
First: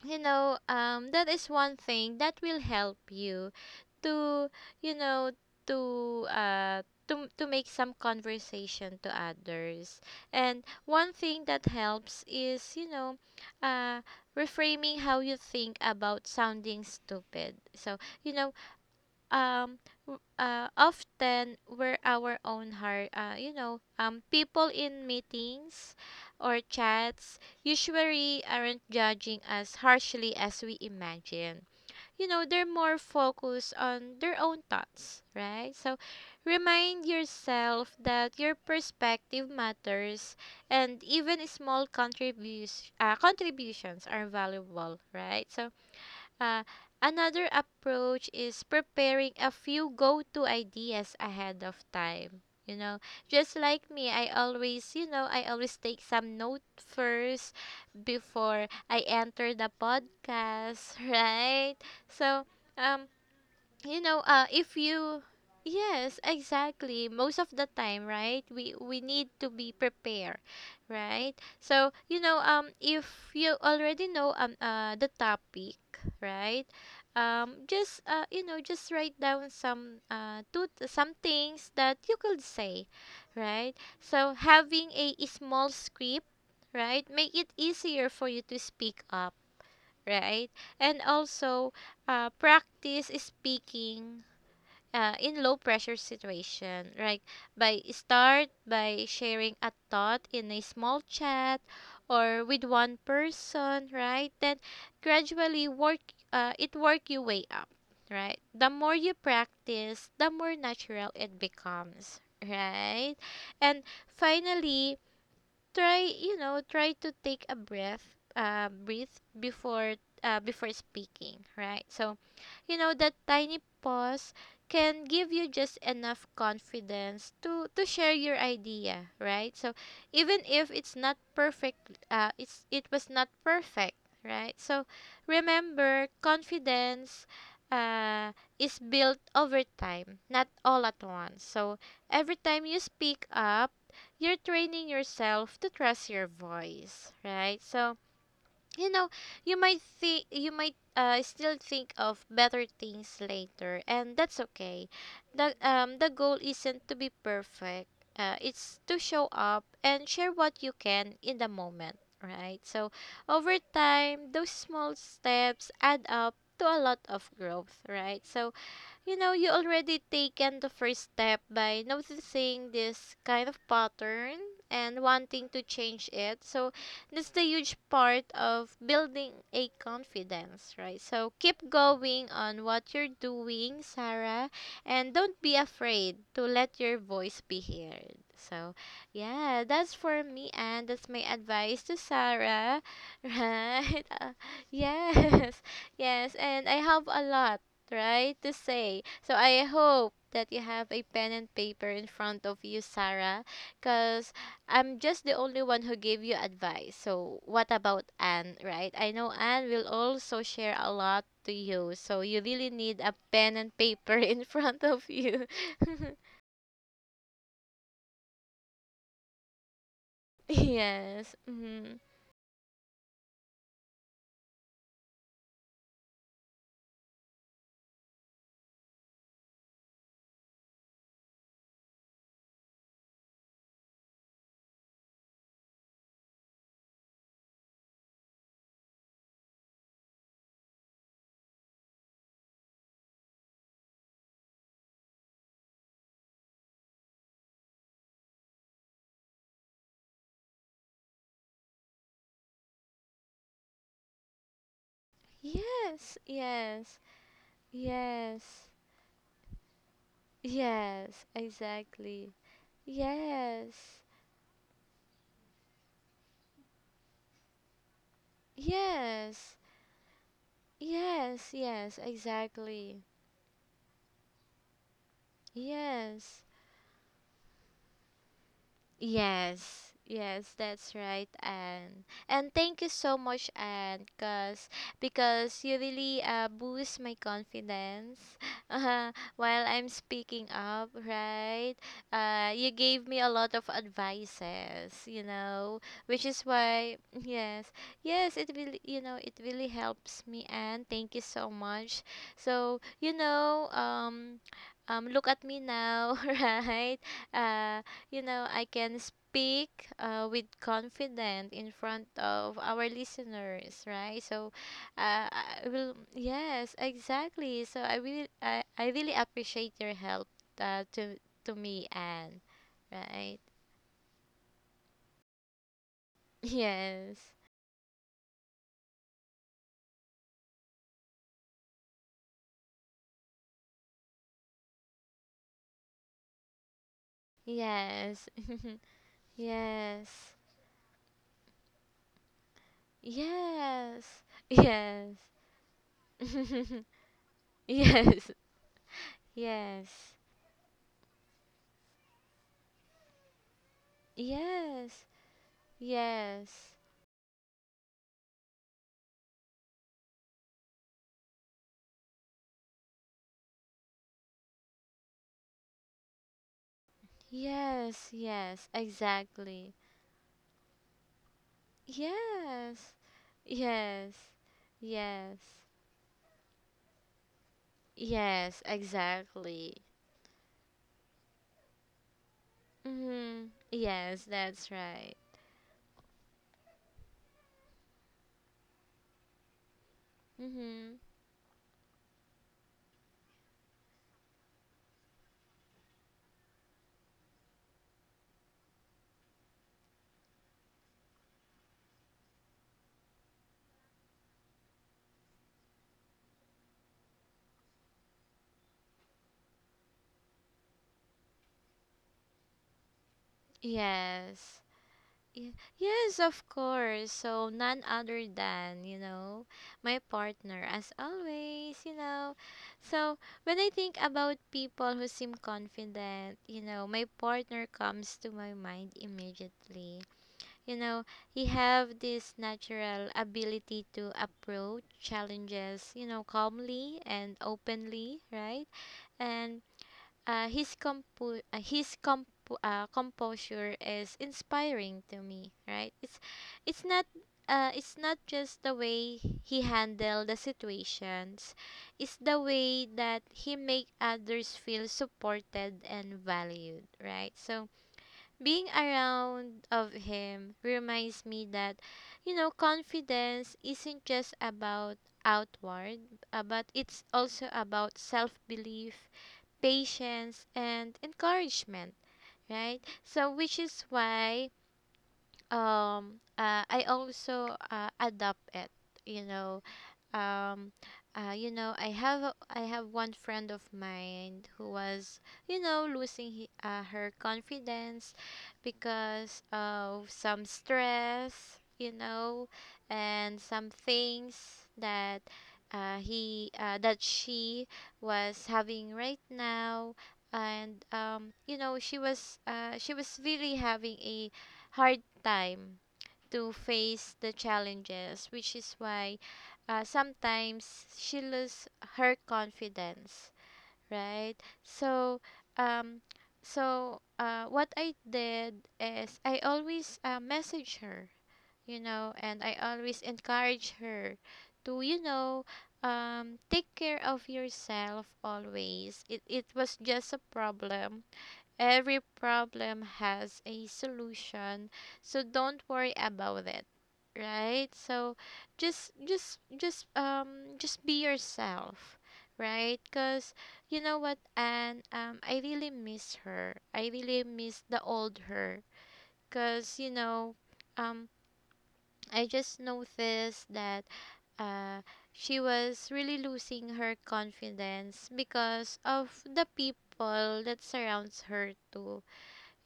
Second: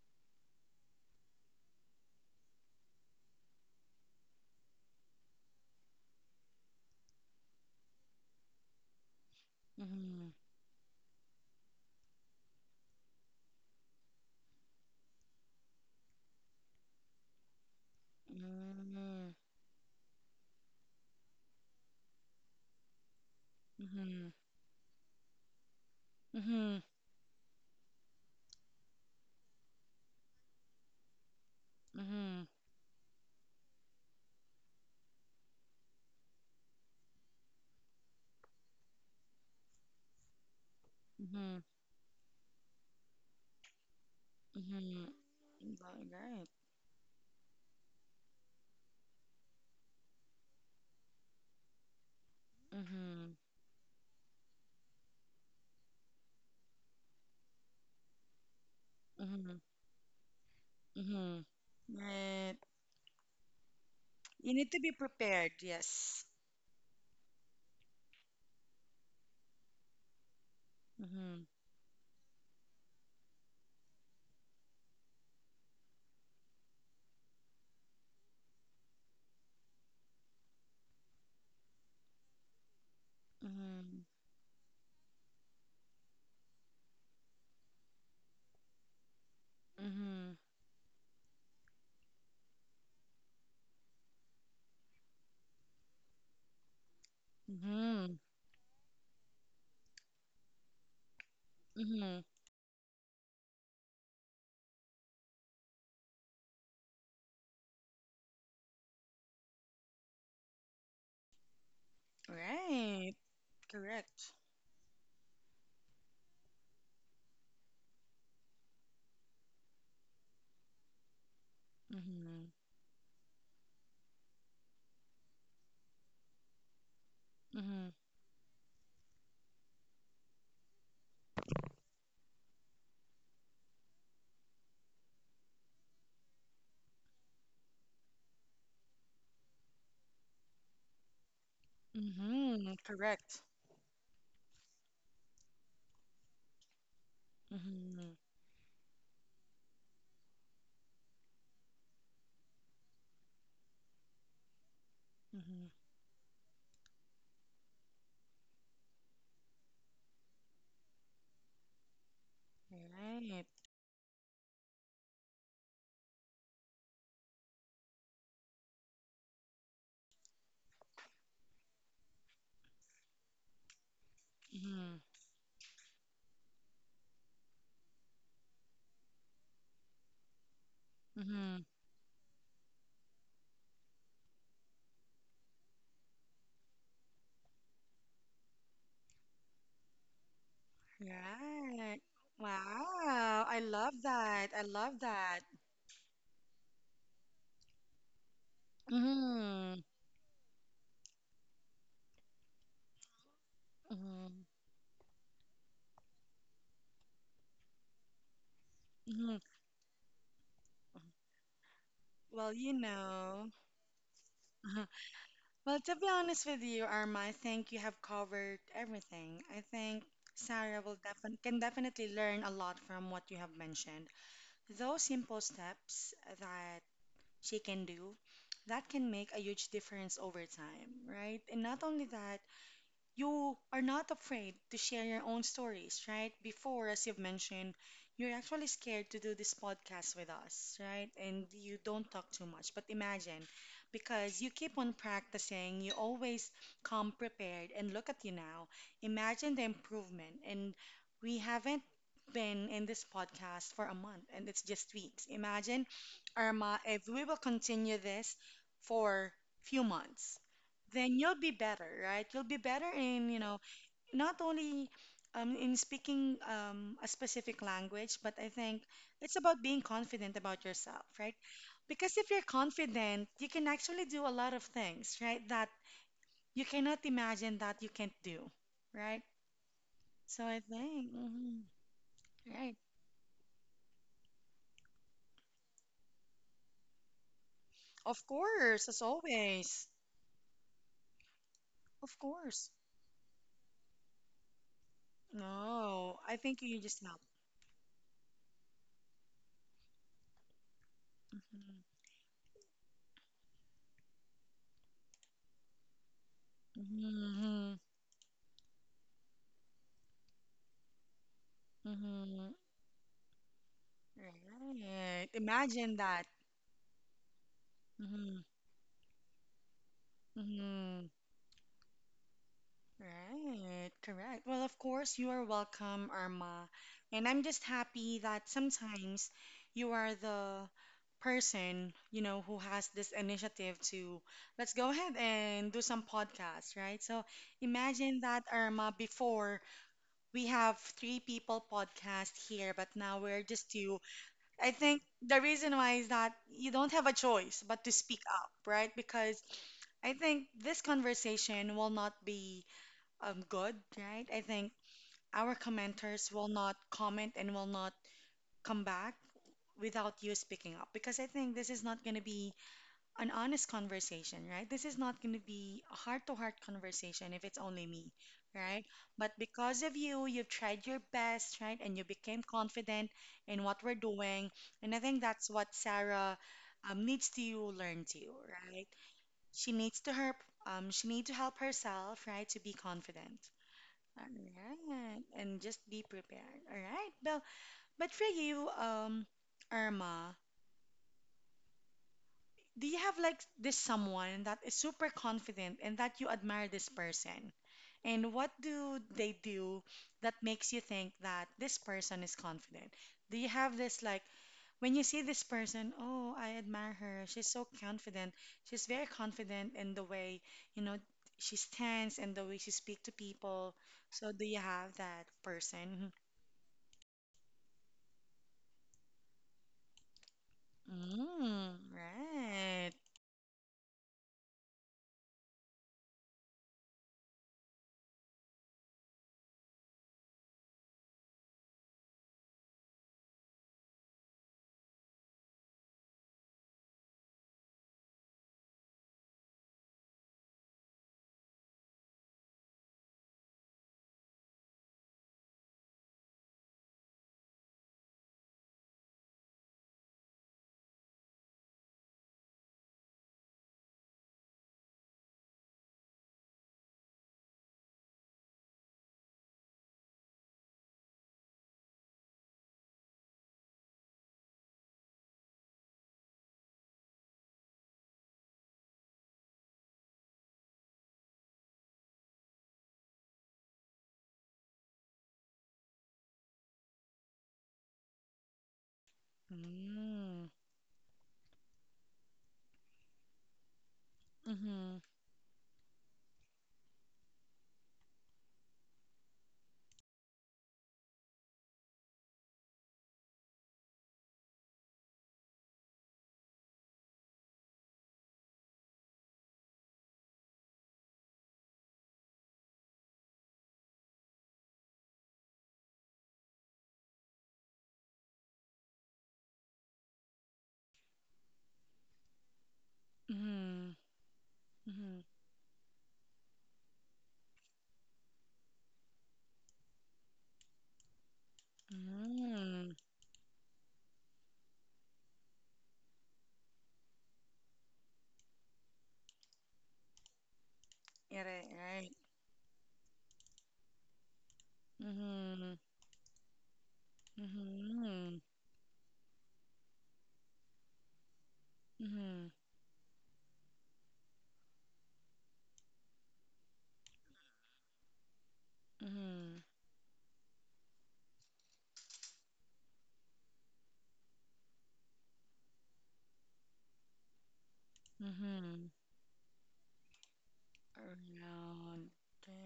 [SPEAKER 2] you know, that is one thing that will help you to you know to uh to make some conversation to others.
[SPEAKER 1] Mhm.
[SPEAKER 2] And one thing that helps is uh, reframing how you think about sounding stupid. So you know
[SPEAKER 1] Mhm.
[SPEAKER 2] um often we're our own heart,
[SPEAKER 1] Mhm.
[SPEAKER 2] people in meetings or
[SPEAKER 1] Mhm.
[SPEAKER 2] chats usually aren't judging as harshly as we imagine, you know.
[SPEAKER 1] Mhm.
[SPEAKER 2] They're more focused on their own thoughts, right? So remind yourself that your perspective matters, and even
[SPEAKER 1] Mhm.
[SPEAKER 2] small contributions are valuable,
[SPEAKER 1] Mhm.
[SPEAKER 2] right? So
[SPEAKER 1] Right.
[SPEAKER 2] uh, another approach is preparing a few go to ideas ahead of time. You
[SPEAKER 1] Right.
[SPEAKER 2] know,
[SPEAKER 1] Mhm.
[SPEAKER 2] just like me, I always, you know, I always take some note first before I enter
[SPEAKER 1] Mhm.
[SPEAKER 2] the podcast,
[SPEAKER 1] Mhm.
[SPEAKER 2] right? So,
[SPEAKER 1] Right.
[SPEAKER 2] um, you know,
[SPEAKER 1] You need
[SPEAKER 2] if
[SPEAKER 1] to be
[SPEAKER 2] you
[SPEAKER 1] prepared.
[SPEAKER 2] yes
[SPEAKER 1] Yes.
[SPEAKER 2] exactly most of the time, right? We need to be prepared, right?
[SPEAKER 1] Mhm.
[SPEAKER 2] So if you already know the topic, right? Just you know, just write down some two some things that you could say, right?
[SPEAKER 1] Mhm.
[SPEAKER 2] So having a small script, right, make it easier for you to speak up,
[SPEAKER 1] Mhm.
[SPEAKER 2] right? And also, practice speaking, in low pressure situation, right? By
[SPEAKER 1] Mhm.
[SPEAKER 2] start by sharing a thought in a small chat
[SPEAKER 1] Mhm.
[SPEAKER 2] or with one person, right? Then gradually work your way up, right? The more you practice, the more natural it becomes, right?
[SPEAKER 1] Right.
[SPEAKER 2] And
[SPEAKER 1] Correct.
[SPEAKER 2] finally, try you know try to take a breathe before before speaking, right? So
[SPEAKER 1] Mhm.
[SPEAKER 2] you know that tiny pause can give you just enough confidence to
[SPEAKER 1] Mhm.
[SPEAKER 2] share your idea, right? So even if it's not perfect, it was not perfect, right? So remember, confidence uh is built over time, not all at once. So every time
[SPEAKER 1] Mhm.
[SPEAKER 2] you speak
[SPEAKER 1] Correct.
[SPEAKER 2] up, you're training yourself to trust your voice, right? So,
[SPEAKER 1] Mhm.
[SPEAKER 2] you know, you might think you might still think of better things later, and that's okay. The
[SPEAKER 1] Mhm.
[SPEAKER 2] um the goal isn't to be perfect. It's to show up and share what you can in the moment, right? So,
[SPEAKER 1] Right.
[SPEAKER 2] over time, those small steps add up to a lot of growth, right? So, you know, you already taken the first step by noticing this kind of pattern
[SPEAKER 1] Mhm.
[SPEAKER 2] and wanting to change it. So that's the huge part of building a confidence, right? So
[SPEAKER 1] Mhm.
[SPEAKER 2] keep going on what you're doing, Sarah, and don't be afraid to let your voice be heard. So, yeah, that's for me, and that's my advice to
[SPEAKER 1] Right.
[SPEAKER 2] Sarah,
[SPEAKER 1] Wow. I love
[SPEAKER 2] right? Uh,
[SPEAKER 1] that. I love that.
[SPEAKER 2] yes, yes, and I have a lot right to say. So I
[SPEAKER 1] Mm-hmm.
[SPEAKER 2] hope that you have a pen and paper in front of you, Sarah, because
[SPEAKER 1] Mm-hmm.
[SPEAKER 2] I'm just the only one who gave you advice. So what about Anne, right? I know
[SPEAKER 1] Hmm.
[SPEAKER 2] Anne will also share a lot to you. So you
[SPEAKER 1] Well,
[SPEAKER 2] really
[SPEAKER 1] you
[SPEAKER 2] need a
[SPEAKER 1] know.
[SPEAKER 2] pen and paper in front of you.
[SPEAKER 1] Well, to be honest with you, Arma, I think you have covered everything. I think Sarah will
[SPEAKER 2] Yes.
[SPEAKER 1] defin can
[SPEAKER 2] Mhm.
[SPEAKER 1] definitely learn a lot from what you have mentioned. Those simple steps that she can do, that can make a huge difference over time, right? And not only that, you are not afraid to share your own stories, right? Before, as you've mentioned, you're actually scared to do this podcast with us, right? And you don't talk too much. But imagine, because you keep on practicing, you always come prepared, and look at you now. Imagine the improvement. And we haven't been in this podcast for a month, and it's just weeks. Imagine,
[SPEAKER 2] Yes.
[SPEAKER 1] Irma,
[SPEAKER 2] Yes.
[SPEAKER 1] if we will continue this
[SPEAKER 2] Yes.
[SPEAKER 1] for few months then
[SPEAKER 2] Yes.
[SPEAKER 1] you'll be better, right?
[SPEAKER 2] Exactly.
[SPEAKER 1] You'll be better in,
[SPEAKER 2] Yes.
[SPEAKER 1] not only in speaking a specific language, but I think it's
[SPEAKER 2] Yes.
[SPEAKER 1] about being confident about yourself, right?
[SPEAKER 2] Yes, yes,
[SPEAKER 1] Because if you're
[SPEAKER 2] exactly.
[SPEAKER 1] confident, you can actually do a lot of things, right? That
[SPEAKER 2] Yes.
[SPEAKER 1] you cannot imagine that you can't do, right?
[SPEAKER 2] Yes,
[SPEAKER 1] So
[SPEAKER 2] yes,
[SPEAKER 1] I
[SPEAKER 2] that's
[SPEAKER 1] think,
[SPEAKER 2] right,
[SPEAKER 1] mhm,
[SPEAKER 2] and
[SPEAKER 1] right.
[SPEAKER 2] thank you so much, and cause because you really boost my
[SPEAKER 1] Of
[SPEAKER 2] confidence,
[SPEAKER 1] course, as
[SPEAKER 2] while
[SPEAKER 1] always.
[SPEAKER 2] I'm speaking up, right?
[SPEAKER 1] Of course.
[SPEAKER 2] You gave me a lot of advices, you know,
[SPEAKER 1] No,
[SPEAKER 2] which
[SPEAKER 1] I
[SPEAKER 2] is
[SPEAKER 1] think you
[SPEAKER 2] why
[SPEAKER 1] just help.
[SPEAKER 2] yes, yes, it really it really helps me, and thank you so much. So look at me now, right?
[SPEAKER 1] Hmm.
[SPEAKER 2] Uh you know, I can speak, with confidence in front
[SPEAKER 1] Hmm.
[SPEAKER 2] of our listeners, right? So,
[SPEAKER 1] Right. Imagine that.
[SPEAKER 2] yes, exactly. So I really,
[SPEAKER 1] Hmm.
[SPEAKER 2] I really appreciate your help, uh,
[SPEAKER 1] Hmm.
[SPEAKER 2] to to me, Anne, right?
[SPEAKER 1] Right. Correct. Well, of course, you are welcome, Irma.
[SPEAKER 2] Yes,
[SPEAKER 1] And I'm just happy that sometimes you are the person, who has this initiative to let's go ahead and do some podcasts, right? So imagine
[SPEAKER 2] yes,
[SPEAKER 1] that, Irma, before
[SPEAKER 2] yes,
[SPEAKER 1] we have three people podcast here, but now we're just two.
[SPEAKER 2] yes,
[SPEAKER 1] I think
[SPEAKER 2] yes,
[SPEAKER 1] the reason why is that you
[SPEAKER 2] yes,
[SPEAKER 1] don't have a choice but to speak
[SPEAKER 2] yes,
[SPEAKER 1] up, right? Because I
[SPEAKER 2] yes,
[SPEAKER 1] think this conversation will not be good, right? I think
[SPEAKER 2] yes.
[SPEAKER 1] our commenters will not comment and will not come back without you speaking up because I think this is not going to be an honest conversation, right? This is not going to be a heart to heart conversation if it's only
[SPEAKER 2] Yes,
[SPEAKER 1] me,
[SPEAKER 2] yes,
[SPEAKER 1] right? But
[SPEAKER 2] exactly.
[SPEAKER 1] because of you, you've tried your best, right? And you became
[SPEAKER 2] Yes.
[SPEAKER 1] confident in what we're
[SPEAKER 2] Yes.
[SPEAKER 1] doing. And I think
[SPEAKER 2] Yes.
[SPEAKER 1] that's what Sarah needs to learn to,
[SPEAKER 2] Yes,
[SPEAKER 1] right? She
[SPEAKER 2] exactly.
[SPEAKER 1] needs to help. She need to help herself, right, to be confident.
[SPEAKER 2] Mhm. Yes, that's
[SPEAKER 1] All
[SPEAKER 2] right.
[SPEAKER 1] right, and just be prepared. All right. Well, but for you, Irma,
[SPEAKER 2] Mhm.
[SPEAKER 1] do you have like this someone that is super confident and that you admire this person? And what do they do that makes you think that this person is confident? Do you have this like when you see this person, oh, I admire her. She's so confident. She's very confident in the way, you know, she stands and the way she speaks to people. So do you
[SPEAKER 2] Yes.
[SPEAKER 1] have that
[SPEAKER 2] Ye-
[SPEAKER 1] person?
[SPEAKER 2] Yes, of course. So none other than, you know, my partner as always,
[SPEAKER 1] Mm,
[SPEAKER 2] you know.
[SPEAKER 1] right.
[SPEAKER 2] So when I think about people who seem confident, you know, my partner comes to my mind immediately. You know, he have this natural ability to approach challenges, you know, calmly and openly, right? And composure is inspiring to me, right? It's not, it's not just the way he handle the situations. It's the way that he make others feel supported and valued, right? So being around of him reminds me that, you know, confidence isn't just about outward, but it's also about self-belief, patience and encouragement, right? So which is why I also adopt it, you know.
[SPEAKER 1] Mm,
[SPEAKER 2] um you know, I have I have one friend of mine who
[SPEAKER 1] mm-hmm,
[SPEAKER 2] was, you know, losing her confidence because of some stress, you know, and some things that he that she was having right now. And you know, she was really having a hard time to face the challenges, which is why, sometimes she loses her confidence,
[SPEAKER 1] mm-hmm,
[SPEAKER 2] right?
[SPEAKER 1] mm-hmm.
[SPEAKER 2] So, um, so, what I did is I always, message her, you know, and I
[SPEAKER 1] Mm.
[SPEAKER 2] always encourage her to, you know, take care of yourself always. It was just a problem.
[SPEAKER 1] Yeah, right,
[SPEAKER 2] Every
[SPEAKER 1] right.
[SPEAKER 2] problem has a solution, so don't
[SPEAKER 1] Mm-hmm.
[SPEAKER 2] worry about it, right? So
[SPEAKER 1] Mm-hmm.
[SPEAKER 2] just be yourself,
[SPEAKER 1] Mm-hmm.
[SPEAKER 2] right? Cuz you know what, and um, I really miss her. I really miss the old her,
[SPEAKER 1] Mm-hmm.
[SPEAKER 2] cuz you know, um, I just noticed that uh she was really losing her confidence because
[SPEAKER 1] Mm-hmm.
[SPEAKER 2] of the people that surrounds her too,
[SPEAKER 1] Around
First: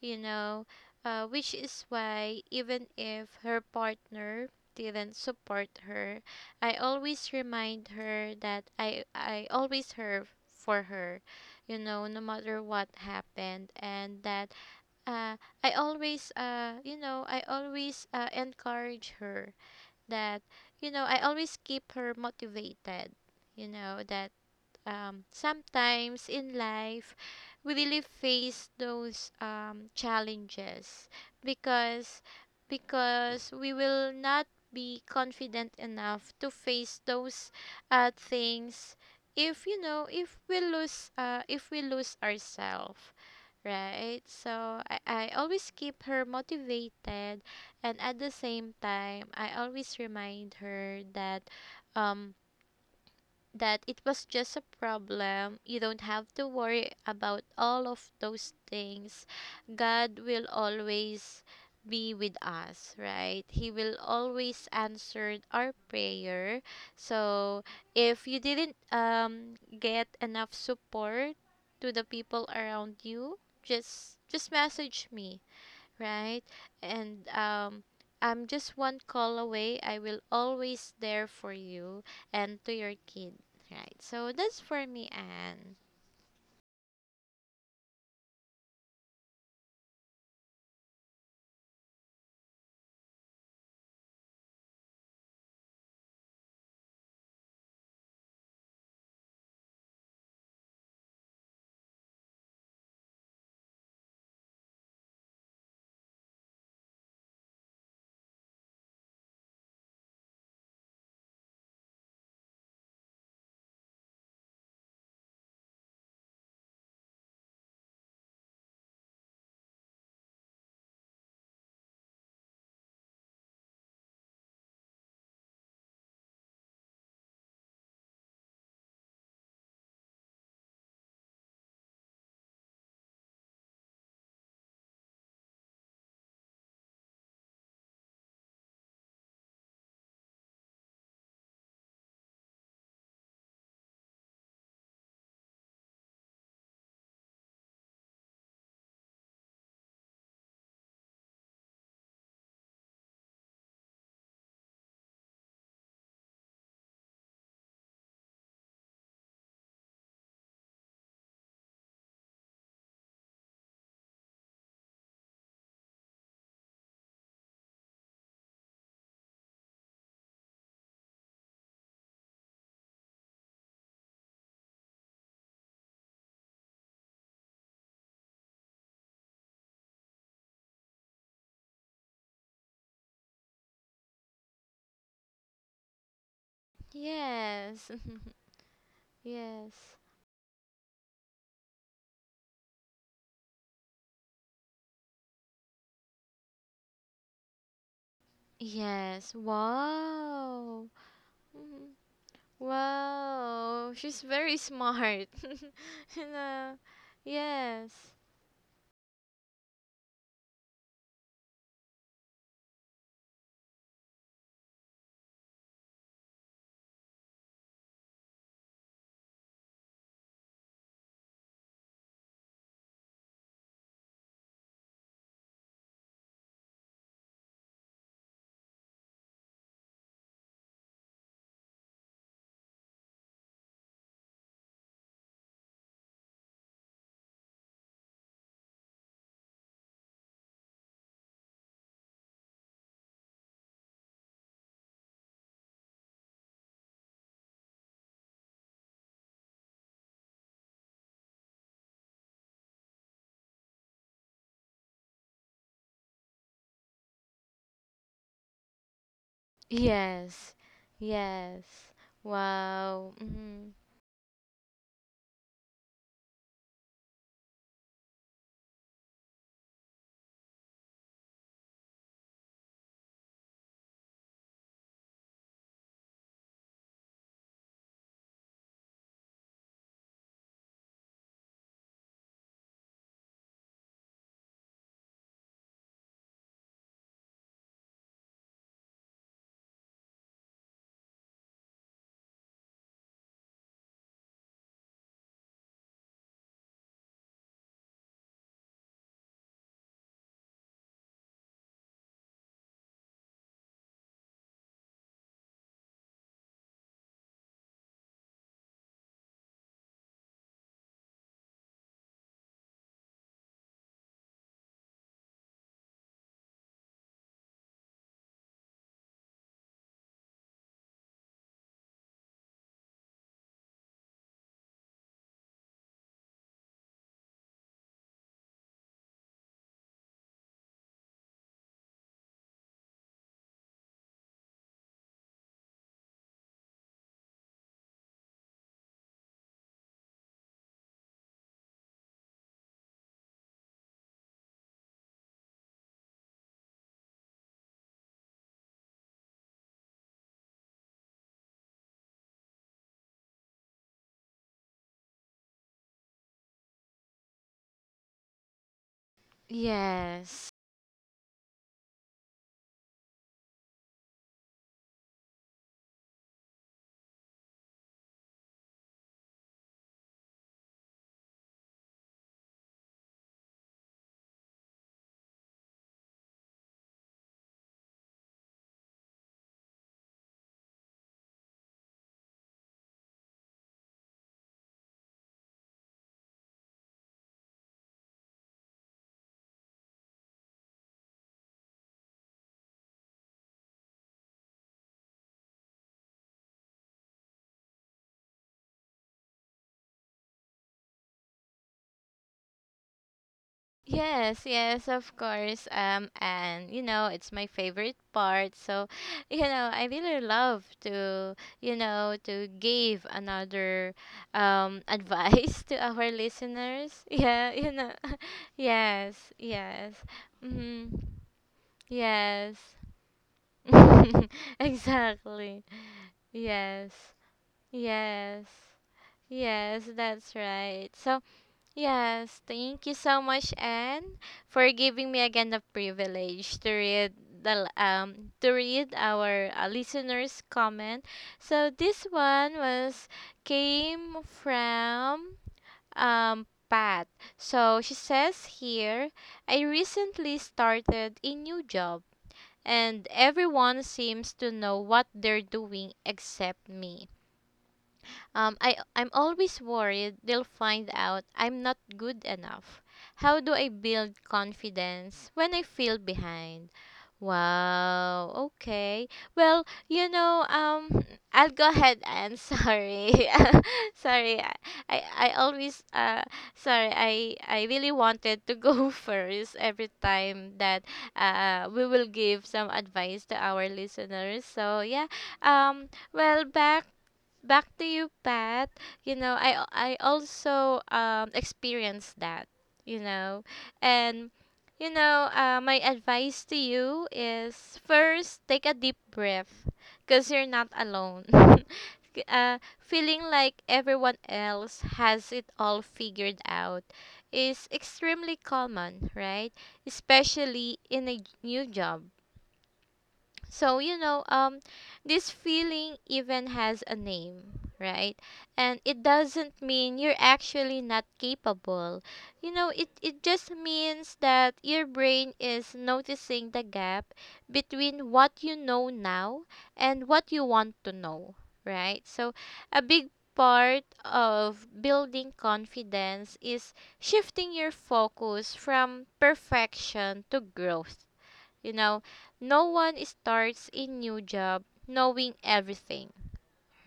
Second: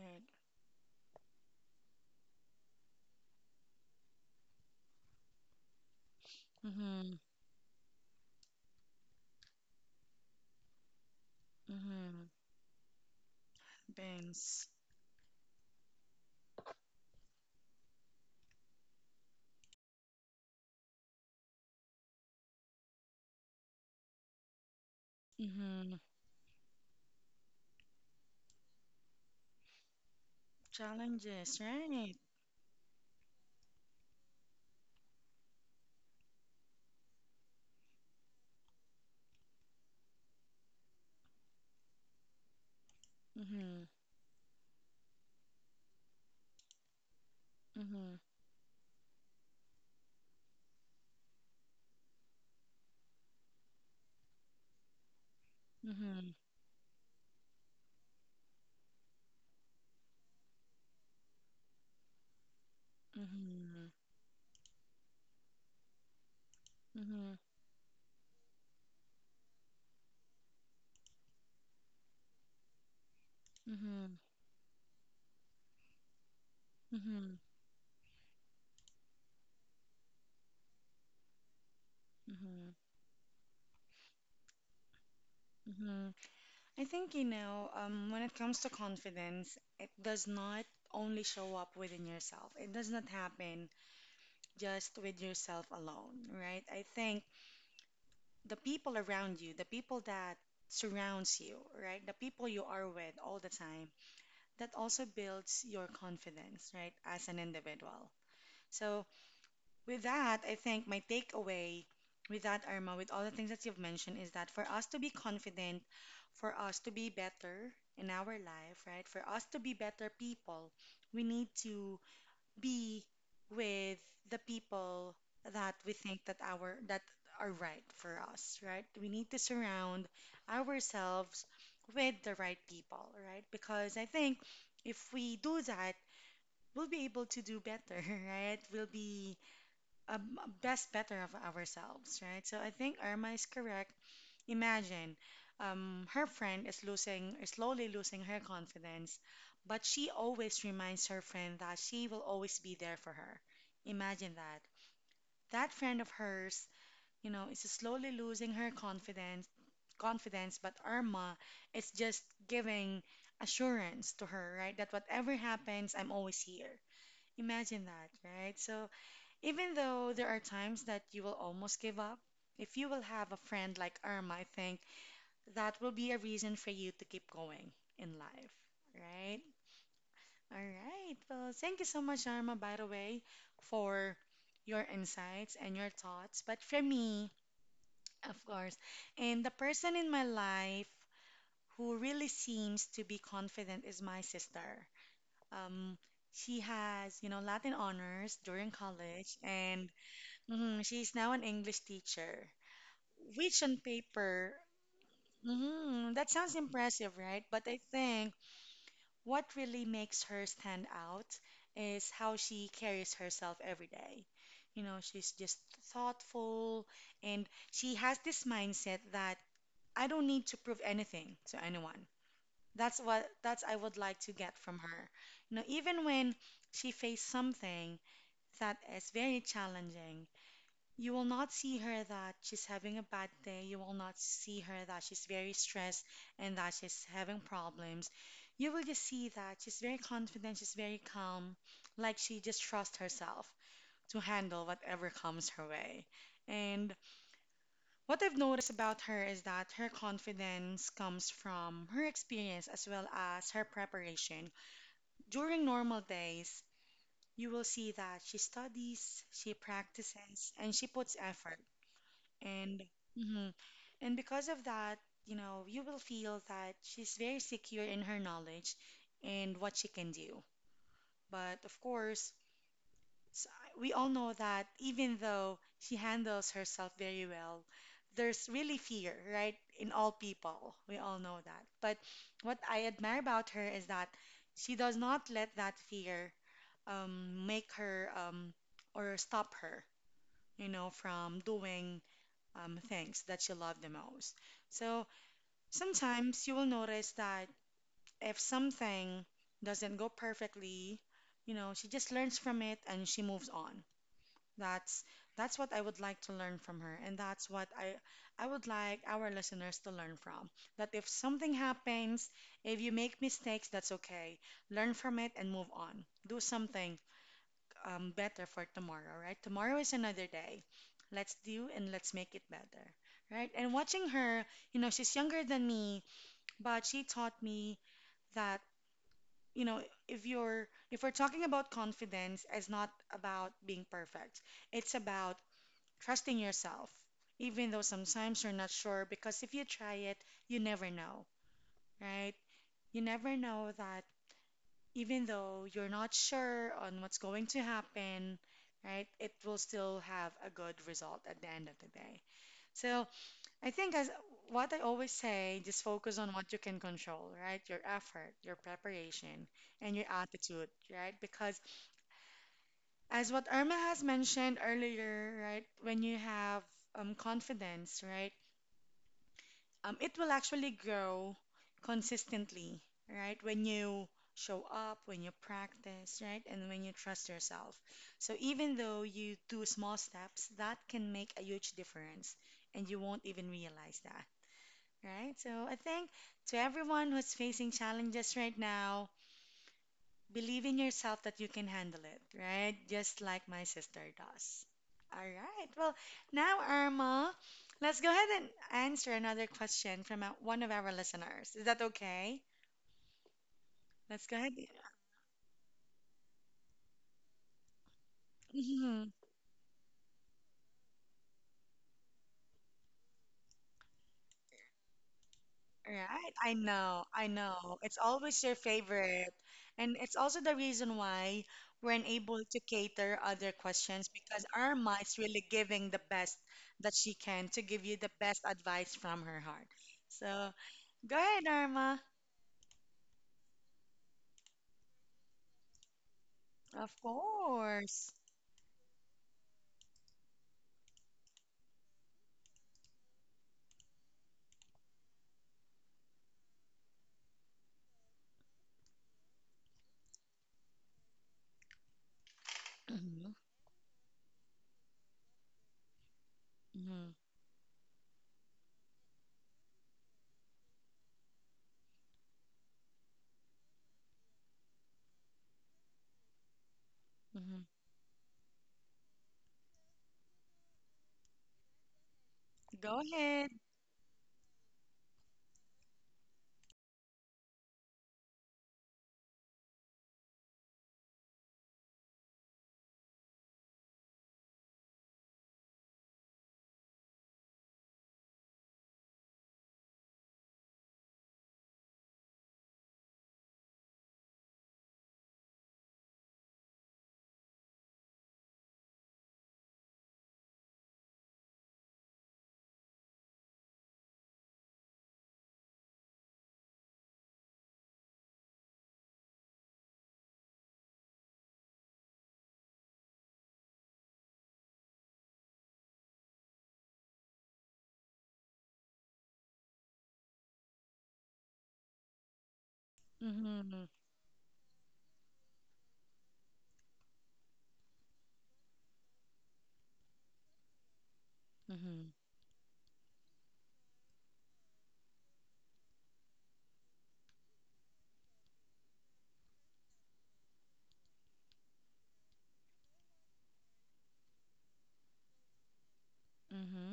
[SPEAKER 2] you know, which is why even if her partner didn't support her, I
[SPEAKER 1] Mm-hmm.
[SPEAKER 2] always remind her that I always her for her, you know, no
[SPEAKER 1] Mm-hmm.
[SPEAKER 2] matter what happened, and that
[SPEAKER 1] Things.
[SPEAKER 2] uh, I always, I always, encourage her that, you know, I always keep her motivated, you know, that,
[SPEAKER 1] Mm-hmm.
[SPEAKER 2] sometimes in life we really face those, challenges,
[SPEAKER 1] Challenges, right?
[SPEAKER 2] because we will not be confident enough to face those, things if, you know, if we lose ourselves,
[SPEAKER 1] Mm-hmm.
[SPEAKER 2] right? So I always keep her motivated, and
[SPEAKER 1] Mm-hmm.
[SPEAKER 2] at the same time I always remind her that, um, that it was just a problem. You don't
[SPEAKER 1] Mm-hmm.
[SPEAKER 2] have to worry about all of those things. God will always be with us, right? He
[SPEAKER 1] Mm-hmm.
[SPEAKER 2] will always answer our prayer.
[SPEAKER 1] Mm-hmm.
[SPEAKER 2] So, if you didn't get enough support to the people around you,
[SPEAKER 1] Mm-hmm.
[SPEAKER 2] just message me, right? And,
[SPEAKER 1] Mm-hmm.
[SPEAKER 2] I'm just one call away. I will always there for you and
[SPEAKER 1] Mm-hmm.
[SPEAKER 2] to your kid, right? So that's for me, Anne.
[SPEAKER 1] Mm-hmm. I think, when it comes to confidence, it does not only show up within yourself. It does not happen just with yourself alone, right? I think the people around you, the people that surrounds you, right? The people you are with all the time, that also builds your confidence, right? As an individual. So, with that, I think my takeaway with that, Irma, with all the things that you've mentioned, is that for us to be confident, for us to be better in our life, right? For us to be better people, we need to be with the people that we think that are right for us, right? We need to surround ourselves with the right people, right? Because I think if we do that, we'll be able to do better, right? We'll be um, best better of ourselves, right? So I think Irma is correct. Imagine, her friend is slowly losing her confidence, but she always reminds her friend that she will always be there for her. Imagine that. That friend of hers, is slowly losing her confidence, but Irma is just giving assurance to her, right? That whatever happens, I'm always here. Imagine that, right? So even though there are times that you will almost give up, if you will have a friend like Irma, I think that will be a reason for you to keep going in life, right? All right. Well, thank you so much, Arma, by the way, for your insights and your thoughts. But for me,
[SPEAKER 2] Yes,
[SPEAKER 1] of course, and the person
[SPEAKER 2] yes,
[SPEAKER 1] in my life who really seems to be confident is my sister. Um, she has, Latin honors during college,
[SPEAKER 2] yes.
[SPEAKER 1] and mhm,
[SPEAKER 2] Wow.
[SPEAKER 1] she's now an English
[SPEAKER 2] Mhm.
[SPEAKER 1] teacher, which on
[SPEAKER 2] Wow. She's
[SPEAKER 1] paper,
[SPEAKER 2] very smart.
[SPEAKER 1] mhm, that
[SPEAKER 2] You
[SPEAKER 1] sounds
[SPEAKER 2] know.
[SPEAKER 1] impressive, right? But I
[SPEAKER 2] Yes,
[SPEAKER 1] think what really makes her stand out is how she carries herself every day. You know, she's just thoughtful and she has this mindset that I don't need to prove anything to anyone. That's what that's I would like to get from her. You know, even when she faced something that is very challenging, you will not see her that she's having a bad day. You will not see her that she's very stressed and that she's having problems. You will just see that she's very confident, she's very calm, like she just trusts herself to handle whatever comes her way. And what I've noticed about her is that her confidence comes from her experience as well as her preparation. During normal days, you will see that she studies, she practices,
[SPEAKER 2] yes,
[SPEAKER 1] and she puts effort.
[SPEAKER 2] yes.
[SPEAKER 1] And
[SPEAKER 2] Wow.
[SPEAKER 1] mhm.
[SPEAKER 2] Hmm.
[SPEAKER 1] and because of that, you know, you will feel that she's very secure in her knowledge and what she can do. But of course, s- we all know that even though she handles herself very well, there's really fear, right? In all people. We all know that. But what I admire about her is that she does not let that fear make her or stop her, you know, from doing things that you love the most. So sometimes you will notice that if something doesn't go perfectly, you know, she just learns from it and she moves on. That's that's what I would like to learn from her, and that's what I would like our listeners to learn from. That if something happens, if you make mistakes, that's okay. Learn from it and move on. Do something better for tomorrow, right? Tomorrow is another day. Let's do and let's make it better, right? And watching her, you know, she's younger than me, but she taught me that, you know, if we're talking about confidence, it's not about being perfect. It's about trusting yourself, even though sometimes you're not sure, because if you try it, you never know, right? You never know that even though you're not sure on what's going to happen, right? It will still have a good result at the end of the day. So I think as what I always say, just focus on what you can control, right? Your effort, your preparation, and your
[SPEAKER 2] Yes.
[SPEAKER 1] attitude, right? Because as what Irma has mentioned earlier, right? When you have confidence, right? It will actually grow consistently, right? When you show up, when you practice, right? And when you trust yourself. So even though you do small steps, that can make a huge difference and you won't even realize that, right? So I think to everyone who's facing challenges right now, believe in yourself that you can handle it, right? Just like my sister does. All right. Well, now, Irma, let's go ahead and answer another question from one of our listeners. Is that okay? Let's go ahead.
[SPEAKER 2] Yes, yes, of course. And you know, it's my favorite part. So,
[SPEAKER 1] Mhm.
[SPEAKER 2] you know, I really love to, you know, to give another, advice to our
[SPEAKER 1] Right. I know.
[SPEAKER 2] listeners.
[SPEAKER 1] I
[SPEAKER 2] Yeah,
[SPEAKER 1] know.
[SPEAKER 2] you
[SPEAKER 1] It's
[SPEAKER 2] know.
[SPEAKER 1] always your
[SPEAKER 2] Yes,
[SPEAKER 1] favorite. And
[SPEAKER 2] yes.
[SPEAKER 1] it's also the reason
[SPEAKER 2] Mm-hmm.
[SPEAKER 1] why we're unable to
[SPEAKER 2] Yes.
[SPEAKER 1] cater other questions because Irma is really
[SPEAKER 2] Exactly.
[SPEAKER 1] giving the best that she
[SPEAKER 2] Yes.
[SPEAKER 1] can to give you the best
[SPEAKER 2] Yes.
[SPEAKER 1] advice from her heart.
[SPEAKER 2] Yes, that's
[SPEAKER 1] So
[SPEAKER 2] right.
[SPEAKER 1] go
[SPEAKER 2] So,
[SPEAKER 1] ahead, Irma.
[SPEAKER 2] yes, thank you so much, Anne, for giving me again the privilege to
[SPEAKER 1] Of
[SPEAKER 2] read
[SPEAKER 1] course.
[SPEAKER 2] to read our, listeners' comment. So this one was came from, um, Pat. So she says here, I recently started a new job, and
[SPEAKER 1] Mm-hmm.
[SPEAKER 2] everyone seems to know what they're doing except
[SPEAKER 1] Mm-hmm.
[SPEAKER 2] me. I'm always worried they'll find out I'm not good enough. How do I build confidence when I feel behind?
[SPEAKER 1] Mm-hmm.
[SPEAKER 2] Wow, okay. Well, you know, I'll go ahead and
[SPEAKER 1] Go
[SPEAKER 2] sorry.
[SPEAKER 1] ahead.
[SPEAKER 2] Sorry, I always, I really wanted to go first every time that, we will give some advice to our listeners. So, yeah, well, back to you, Pat. You know, I also, um, experienced that. You know, and you know, my advice to you is first take a deep breath, cause you're not alone. K- uh, Feeling like everyone else has it all figured out is extremely common, right? Especially in a new job. So, you know, um, this feeling even has a name, right? And it doesn't mean you're actually not capable. You know, it just
[SPEAKER 1] Mm-hmm.
[SPEAKER 2] means that your brain is noticing the gap between what you know now and what you want to know,
[SPEAKER 1] Mm-hmm.
[SPEAKER 2] right? So a big part of building confidence is shifting your focus from perfection to growth. You know, no one starts a new job knowing everything,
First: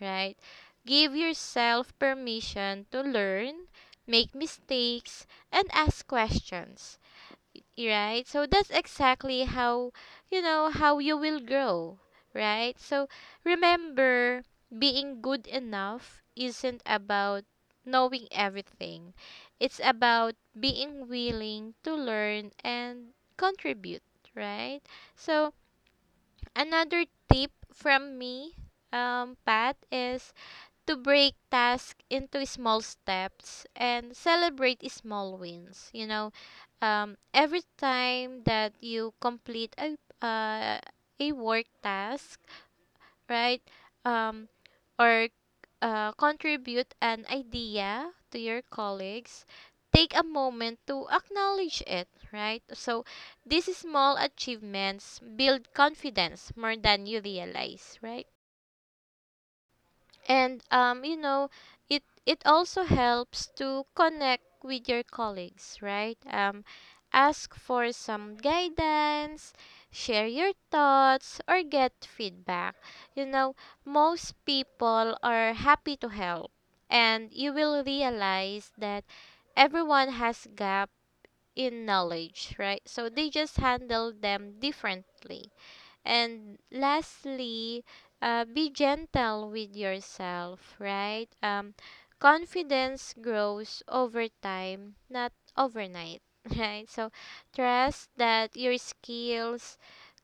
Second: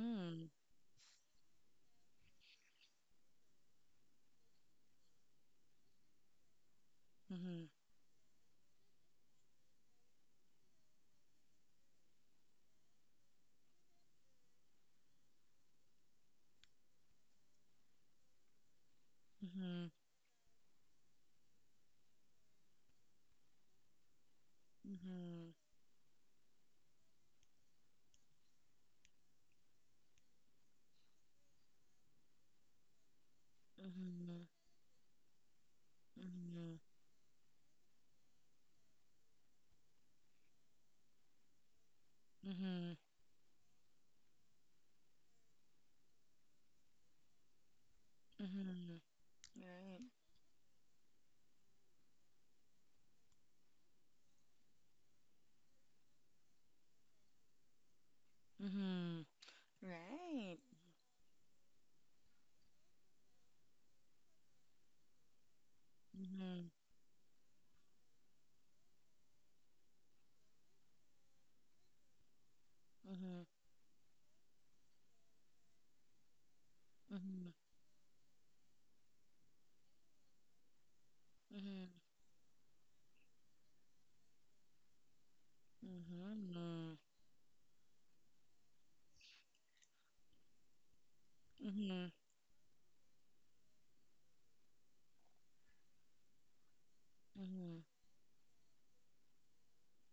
[SPEAKER 2] right? Give yourself permission to learn, make mistakes, and ask questions,
[SPEAKER 1] Mm-hmm. Mm-hmm.
[SPEAKER 2] right? So that's exactly how, you know, how you will grow, right? So remember, being good enough isn't about knowing everything. It's
[SPEAKER 1] Mm-hmm.
[SPEAKER 2] about being willing to learn and contribute, right?
[SPEAKER 1] Mm-hmm.
[SPEAKER 2] So another tip from me, Pat, is to break tasks into small steps and celebrate small wins. You know,
[SPEAKER 1] Mm-hmm.
[SPEAKER 2] every time that you complete uh, a work task,
[SPEAKER 1] Mm-hmm.
[SPEAKER 2] right? Um, or, contribute an idea to your
[SPEAKER 1] Mm-hmm.
[SPEAKER 2] colleagues,
[SPEAKER 1] Right.
[SPEAKER 2] take a moment to acknowledge it, right? So, these small achievements build confidence more than you realize, right?
[SPEAKER 1] Mm-hmm.
[SPEAKER 2] and
[SPEAKER 1] Right.
[SPEAKER 2] um, you know it also helps to connect with your colleagues, right?
[SPEAKER 1] Mm-hmm.
[SPEAKER 2] Ask for some guidance, share your thoughts, or get feedback. you
[SPEAKER 1] Mm-hmm.
[SPEAKER 2] know Most people are happy to help, and you
[SPEAKER 1] Mm-hmm.
[SPEAKER 2] will realize that everyone has gap in
[SPEAKER 1] Mm-hmm.
[SPEAKER 2] knowledge, right? So they just handle them differently. And
[SPEAKER 1] Mm-hmm.
[SPEAKER 2] lastly, be gentle with yourself, right?
[SPEAKER 1] Mm-hmm. Mm-hmm.
[SPEAKER 2] Confidence grows over time, not overnight, right? So trust that your skills,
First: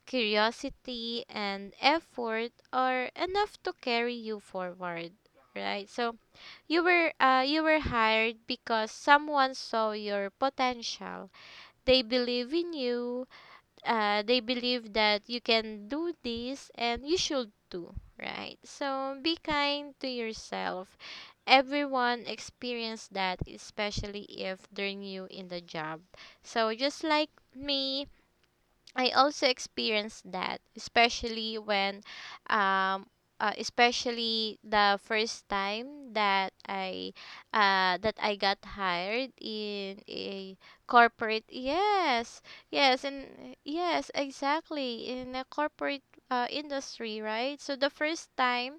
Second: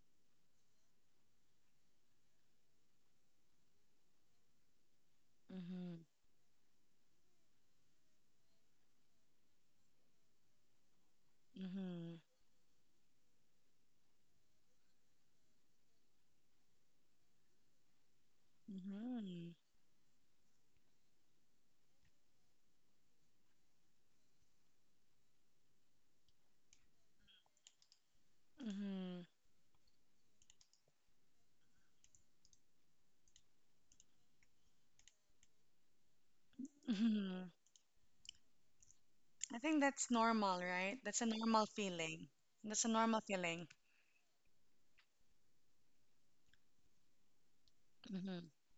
[SPEAKER 2] curiosity, and effort are enough to carry you forward, right?
[SPEAKER 1] Mm-hmm.
[SPEAKER 2] So you were hired because someone saw your potential. They
[SPEAKER 1] Mm-hmm.
[SPEAKER 2] believe in you. They believe that you can do this and you should too, right? So be kind to yourself. Everyone experience that, especially if they're new in the job. So just like me, I
[SPEAKER 1] Mm-hmm.
[SPEAKER 2] also experienced that, especially when, um, especially the first time
[SPEAKER 1] Mm-hmm.
[SPEAKER 2] that I got hired
[SPEAKER 1] I think
[SPEAKER 2] in
[SPEAKER 1] that's
[SPEAKER 2] a
[SPEAKER 1] normal, right? That's a
[SPEAKER 2] corporate.
[SPEAKER 1] normal feeling.
[SPEAKER 2] Yes,
[SPEAKER 1] That's a
[SPEAKER 2] yes,
[SPEAKER 1] normal
[SPEAKER 2] and
[SPEAKER 1] feeling.
[SPEAKER 2] yes, exactly, in a corporate industry, right? So the first
[SPEAKER 1] Mhm.
[SPEAKER 2] time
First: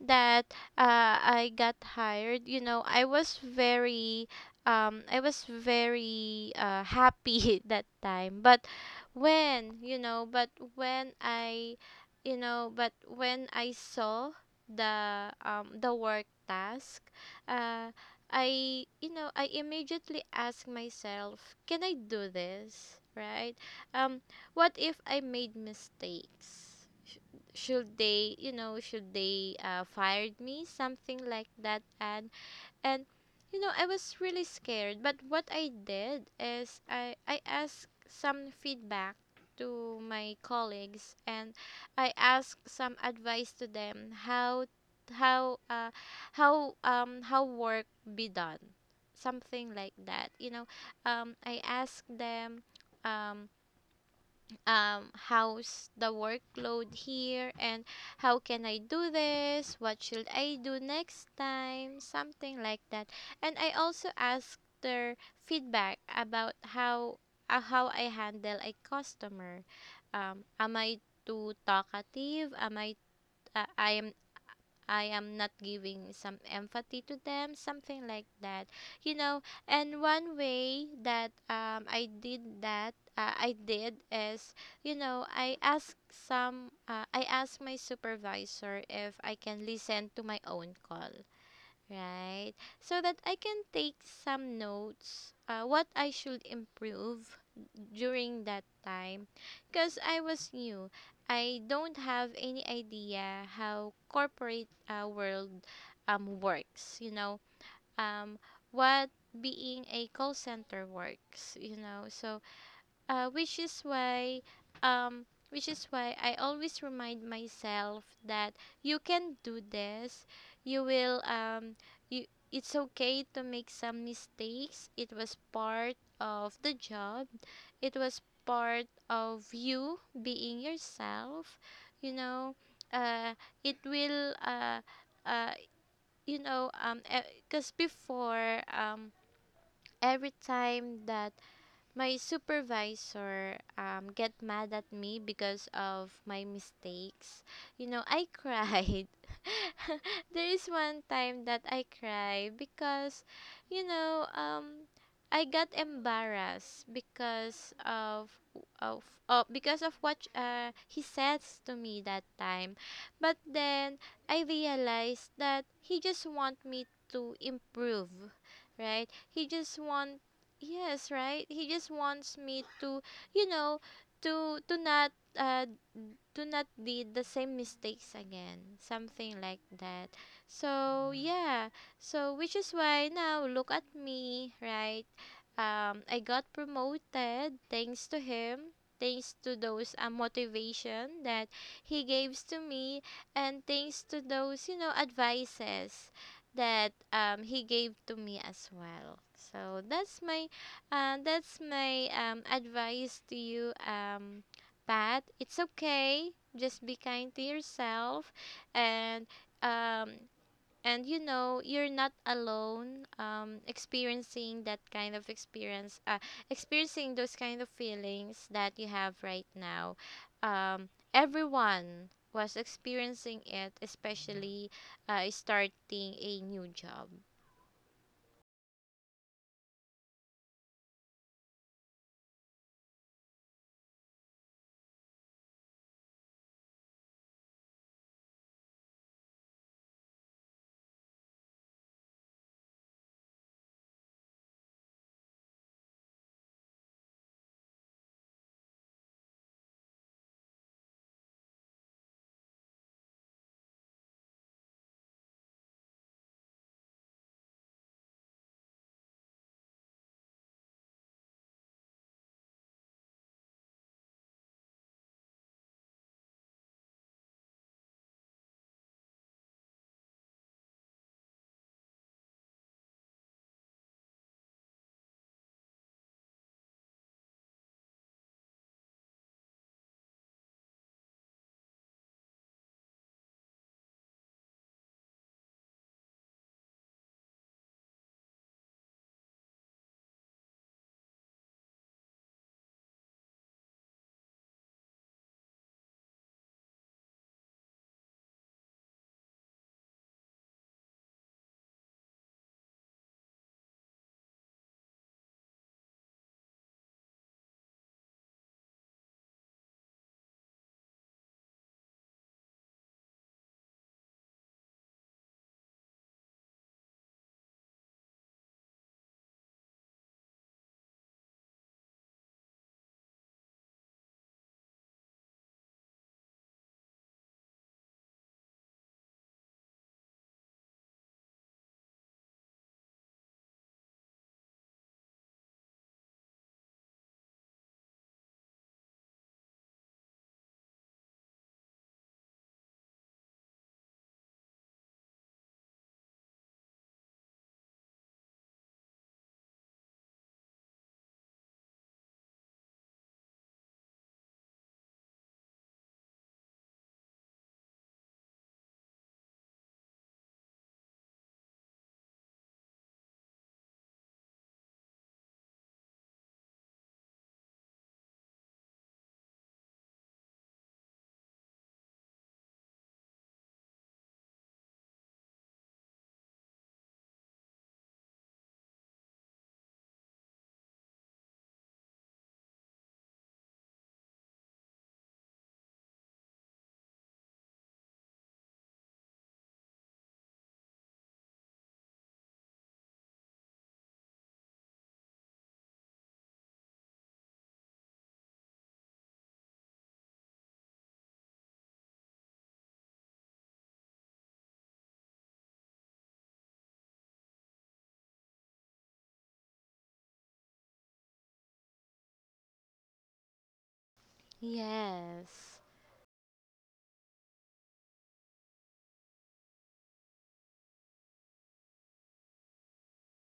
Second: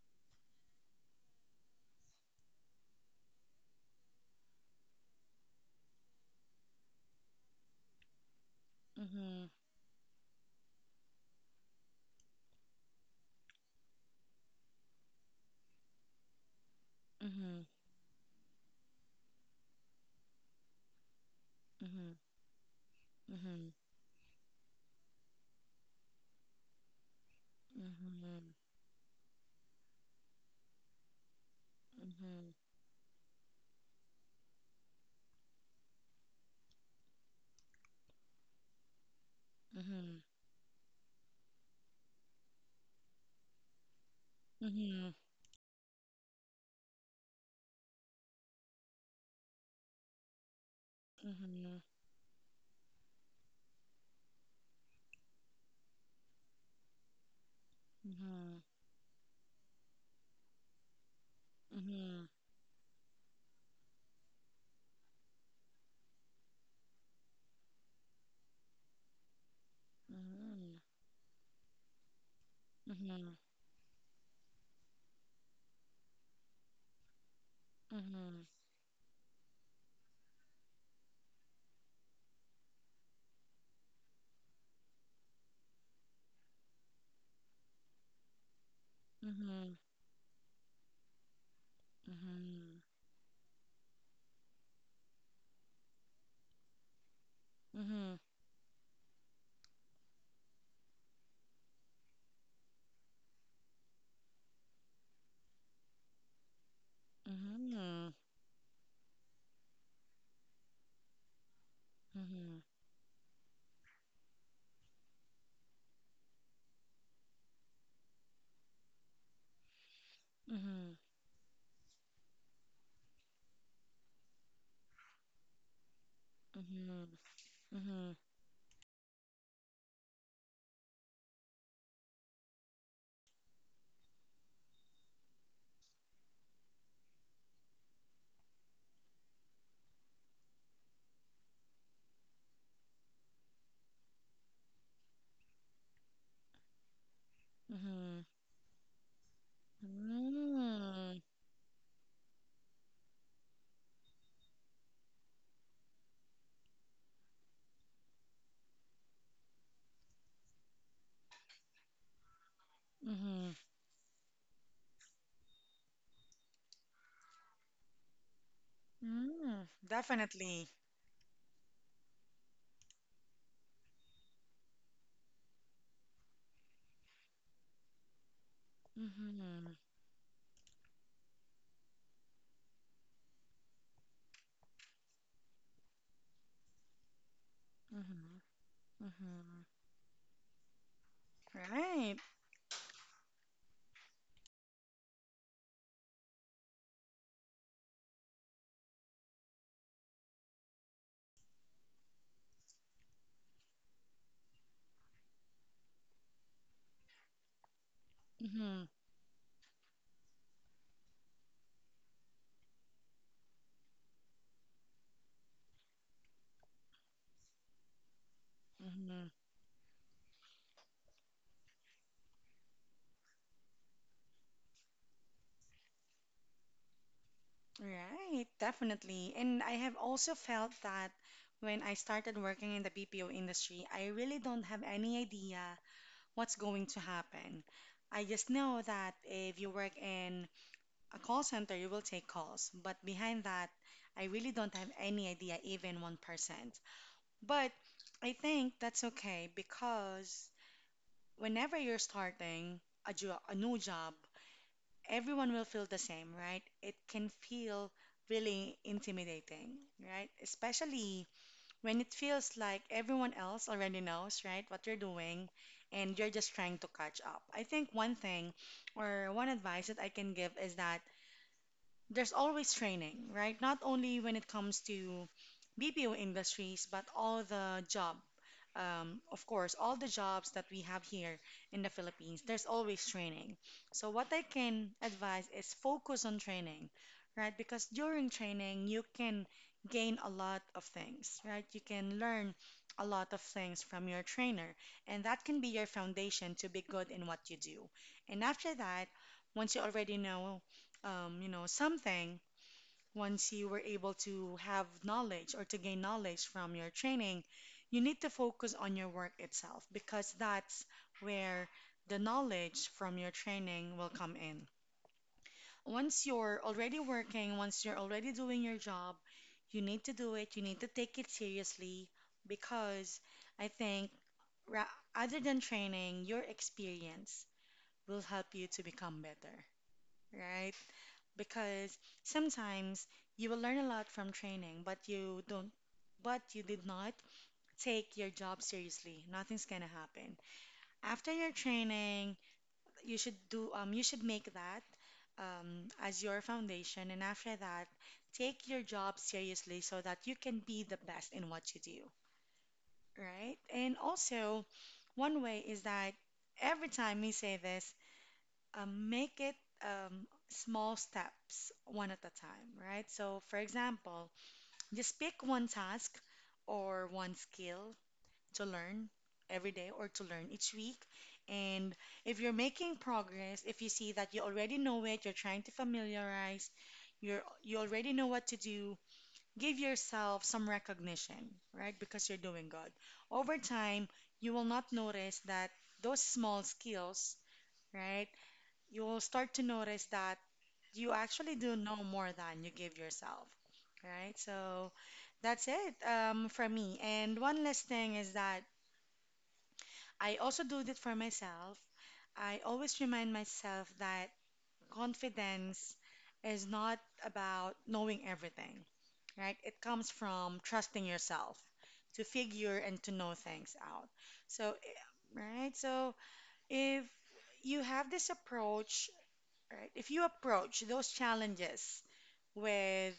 [SPEAKER 2] that I got hired, you know, I was very happy that time, but
[SPEAKER 1] Mhm.
[SPEAKER 2] when you know but when I you know but when I saw the work task.
[SPEAKER 1] Mhm.
[SPEAKER 2] uh I you know I immediately asked myself, can I
[SPEAKER 1] Mhm.
[SPEAKER 2] do this, right?
[SPEAKER 1] Mhm.
[SPEAKER 2] um what if I made mistakes? Sh- should they you
[SPEAKER 1] Mhm.
[SPEAKER 2] know should they uh, fired me, something like that. And you know, I was really scared, but what I did is I asked some feedback to
[SPEAKER 1] Mhm.
[SPEAKER 2] my colleagues, and I asked some advice to them, how
[SPEAKER 1] Mhm.
[SPEAKER 2] how uh how work be done. Something like that. You know, I
[SPEAKER 1] Mhm.
[SPEAKER 2] asked them, um um, how's the workload here, and how
[SPEAKER 1] Mhm.
[SPEAKER 2] can I do this, what should I do next time,
[SPEAKER 1] Mhm.
[SPEAKER 2] something like that. And I also asked their feedback about how I handle a customer. Am I too talkative? Am I
[SPEAKER 1] Mhm.
[SPEAKER 2] uh, i am I am not giving some empathy to them,
[SPEAKER 1] Mhm. Mhm.
[SPEAKER 2] something like
[SPEAKER 1] Mhm.
[SPEAKER 2] that. You know, and one way that I did that, I did is, you know, I asked some, I asked my supervisor if I can
[SPEAKER 1] Mhm.
[SPEAKER 2] listen to my own call, right?
[SPEAKER 1] Mhm.
[SPEAKER 2] So that I can take some notes, what I should improve
[SPEAKER 1] Mhm. Mhm.
[SPEAKER 2] during that time, because I was new. I don't have any idea how corporate world works, you know,
[SPEAKER 1] Mhm.
[SPEAKER 2] um, what being a call center works, you know. So, uh, which is why um, which is why I always remind myself that you can do this. You will you It's okay to make some mistakes. It was part of
[SPEAKER 1] Mhm.
[SPEAKER 2] the
[SPEAKER 1] Mhm. Mhm.
[SPEAKER 2] job. It was part of you being yourself, you know. uh it will uh uh you know um because before, every time that my supervisor get mad at me because of my mistakes, you know,
[SPEAKER 1] Mhm.
[SPEAKER 2] I cried. There is one
[SPEAKER 1] Mhm.
[SPEAKER 2] time that I cried because, you know, I got embarrassed because of because of what he says to me that time. But
[SPEAKER 1] Mhm.
[SPEAKER 2] then I realized that he just want me to improve, right? he
[SPEAKER 1] Mhm.
[SPEAKER 2] just want
[SPEAKER 1] Definitely.
[SPEAKER 2] Yes, right? He just wants me to, you know, to not uh to not did the same mistakes again, something like
[SPEAKER 1] Mhm.
[SPEAKER 2] that. So, yeah. So, which is why now look at me, right? I got promoted thanks to
[SPEAKER 1] Mhm.
[SPEAKER 2] him, thanks to
[SPEAKER 1] Mm-hmm.
[SPEAKER 2] those motivation that he
[SPEAKER 1] Right.
[SPEAKER 2] gives to me, and thanks to those, you know, advices that he gave to me as well. So, that's my advice to you, Pat. It's okay. Just be kind to yourself,
[SPEAKER 1] Mm-hmm.
[SPEAKER 2] and um, and you know you're not alone. Experiencing that kind of experience, experiencing those kind of feelings that you have
[SPEAKER 1] Mm-hmm.
[SPEAKER 2] right now. Everyone was experiencing it, especially starting a new job.
[SPEAKER 1] Right. Definitely. And I have also felt that when I started working in the BPO industry, I really don't have any idea what's going to happen. I just know that if you work in a call center, you will take calls. But behind that, I really don't have any idea, even 1%. But I think that's okay because whenever you're starting a new job, everyone will feel the same, right? It can feel really intimidating, right? Especially when it feels like everyone else already knows, right, what you're doing and you're just trying to catch up. I think one thing or one advice that I can give is that there's always training, right? Not only when it comes to BPO industries, but all the job of course, all the jobs that we have here in the Philippines, there's always training. So, what I can advise is focus on training, right? Because during training, you can gain a lot of things, right? You can learn a lot of things from your trainer, and that can be your foundation to be good in what you do. And after that, once you already know, you know, something, once you were able to have knowledge or to gain knowledge from your training, you need to focus on your work itself because that's where the knowledge from your training will come in. Once you're already working, once you're already doing your job, you need to do it, you need to take it seriously because I think ra- other than training, your experience will help you to become better, right? Because sometimes you will learn a lot from training, but you don't, but you did not take your job seriously. Nothing's gonna happen. After your training, you should do, you should make that as your foundation, and after that, take your job seriously so that you can be the best in what you do, right? And also, one way is that every time we say this, make it small steps, one at a time, right? So, for example, just pick one task or one skill to learn every day or to learn each week. And if you're making progress, if you see that you already know it, you're trying to familiarize, you already know what to do, give yourself some recognition, right? Because you're doing good. Over time, you will not notice that those small skills, right? You'll start to notice that you actually do know more than you give yourself, right? So that's it from me. And one last thing is that I also do it for myself. I always remind myself that confidence is not about knowing everything, right? It comes from trusting yourself to figure and to know things out. So,
[SPEAKER 2] Yes.
[SPEAKER 1] right? So, if you have this approach, right? If you approach those challenges with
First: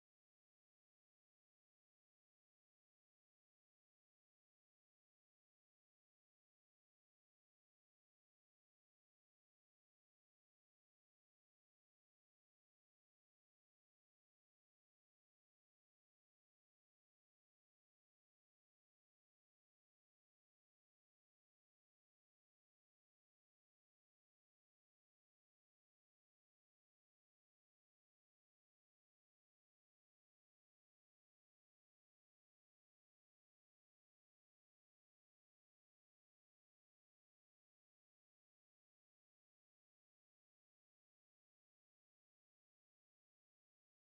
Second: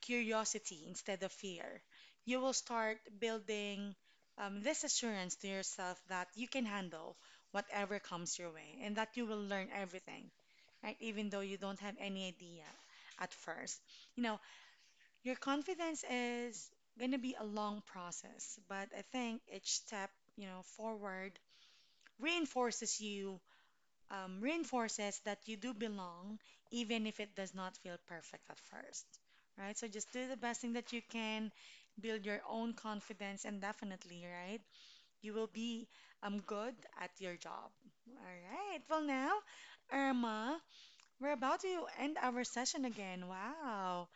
[SPEAKER 1] curiosity instead of fear, you will start building this assurance to yourself that you can handle whatever comes your way and that you will learn everything, right? Even though you don't have any idea at first. You know, your confidence is going to be a long process, but I think each step, you know, forward reinforces you reinforces that you do belong, even if it does not feel perfect at first, right? So just do the best thing that you can, build your own confidence, and definitely, right, you will be good at your job. All right. Well, now, Irma, we're about to end our session again. Wow.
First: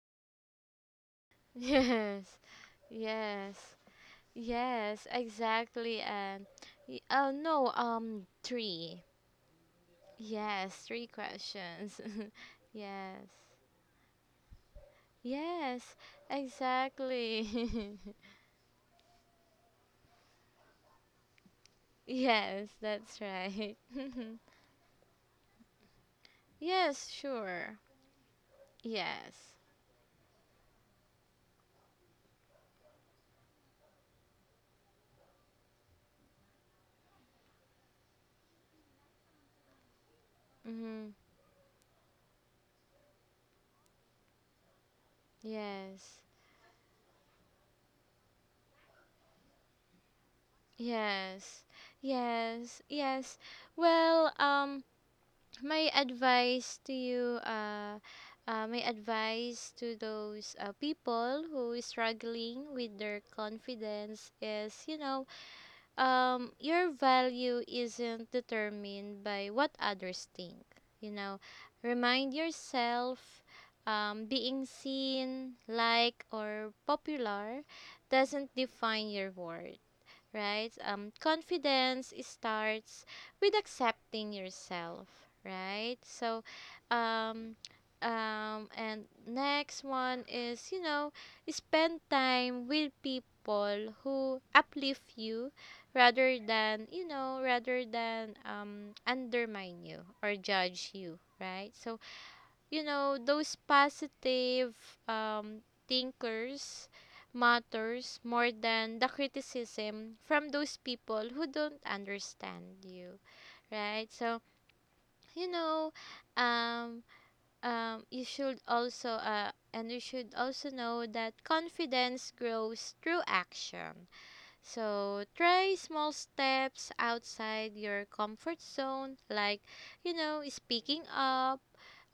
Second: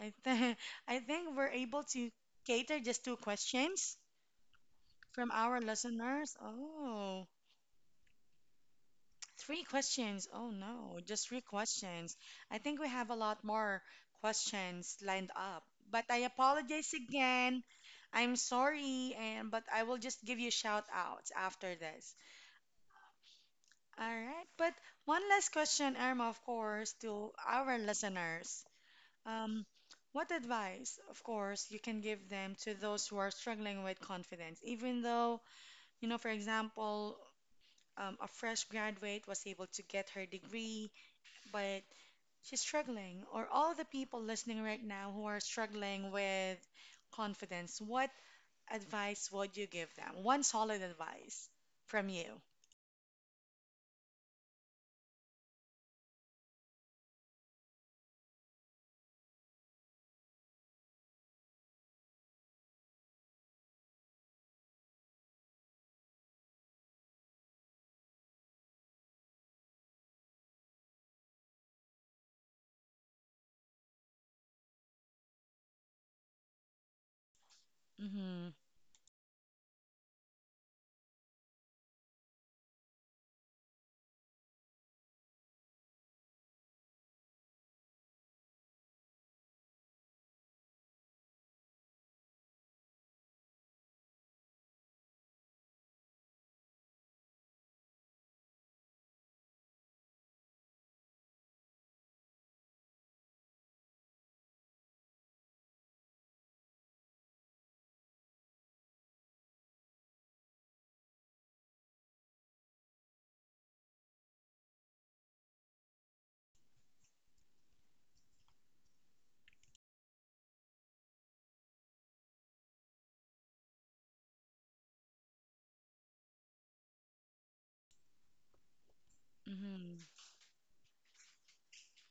[SPEAKER 1] I, th- I think we're able to
[SPEAKER 2] Yes,
[SPEAKER 1] cater just two
[SPEAKER 2] yes,
[SPEAKER 1] questions
[SPEAKER 2] yes,
[SPEAKER 1] from our
[SPEAKER 2] exactly.
[SPEAKER 1] listeners.
[SPEAKER 2] And y-
[SPEAKER 1] Oh.
[SPEAKER 2] oh no, three.
[SPEAKER 1] Three questions. Oh
[SPEAKER 2] Yes,
[SPEAKER 1] no,
[SPEAKER 2] three
[SPEAKER 1] just three
[SPEAKER 2] questions.
[SPEAKER 1] questions. I think we have a
[SPEAKER 2] Yes,
[SPEAKER 1] lot more questions lined up.
[SPEAKER 2] yes,
[SPEAKER 1] But I apologize again.
[SPEAKER 2] exactly.
[SPEAKER 1] I'm sorry, and but I will just give you shout outs after this.
[SPEAKER 2] Yes, that's right.
[SPEAKER 1] All right. But one last question, Irma, of course,
[SPEAKER 2] Yes,
[SPEAKER 1] to our
[SPEAKER 2] sure.
[SPEAKER 1] listeners.
[SPEAKER 2] Yes.
[SPEAKER 1] Um, what advice, of course, you can give them to those who are struggling with confidence, even though, you know, for example, a fresh graduate was able to get her degree,
[SPEAKER 2] Mm-hmm.
[SPEAKER 1] but she's struggling, or all the people listening right now who are struggling
[SPEAKER 2] Yes.
[SPEAKER 1] with confidence, what advice would you give them? One solid advice
[SPEAKER 2] Yes.
[SPEAKER 1] from you.
[SPEAKER 2] Yes. Yes. Well, my advice to you my advice to those people who is struggling with their confidence is, you know, your value isn't determined by what others think, you know. Remind yourself, being seen, liked, or popular
[SPEAKER 1] Mm-hmm.
[SPEAKER 2] doesn't define your worth, right? Confidence starts with accepting yourself, right? So, um, and next one is, you know, spend time with people who uplift you, rather than undermine you or judge you, right? So, you know, those positive um, thinkers matters more than the criticism from those people who don't understand you, right? So, you know, um, you should also know that confidence grows through action. So try small steps outside your comfort zone, like,
[SPEAKER 1] Mm-hmm.
[SPEAKER 2] you know, speaking up,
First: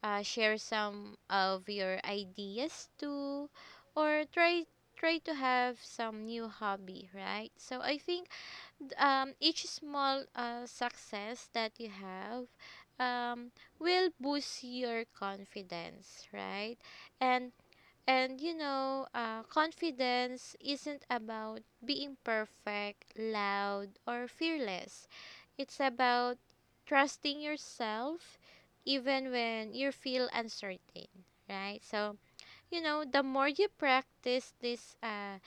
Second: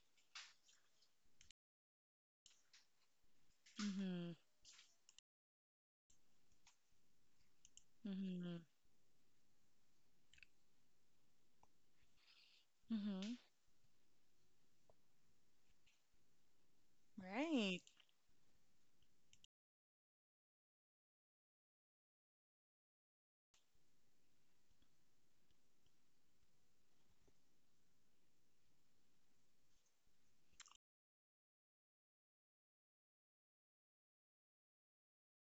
[SPEAKER 2] share some of your ideas too, or
[SPEAKER 1] Mm-hmm.
[SPEAKER 2] try to have some new hobby, right? So I think
[SPEAKER 1] Mm-hmm.
[SPEAKER 2] each small success that you have,
[SPEAKER 1] Mm-hmm.
[SPEAKER 2] um, will boost your confidence, right? And
[SPEAKER 1] Right.
[SPEAKER 2] and you know, confidence isn't about being perfect, loud, or fearless. It's about trusting yourself even when you feel uncertain, right? So, you know, the more you practice this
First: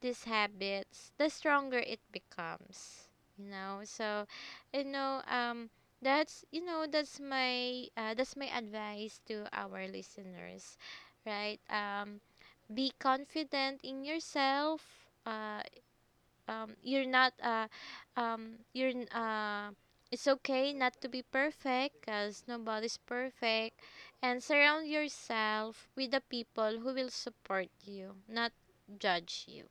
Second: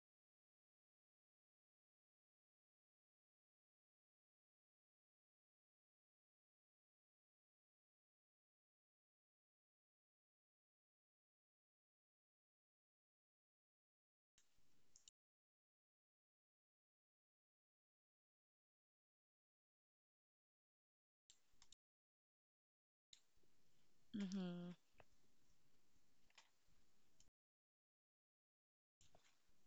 [SPEAKER 2] these habits, the stronger it becomes, you know. So, you know, that's my advice to our listeners, right? Be confident in yourself, uh, you're not you're n- it's okay not to be perfect because nobody's perfect, and
[SPEAKER 1] Mm-hmm.
[SPEAKER 2] surround yourself with the people who will support you, not judge you.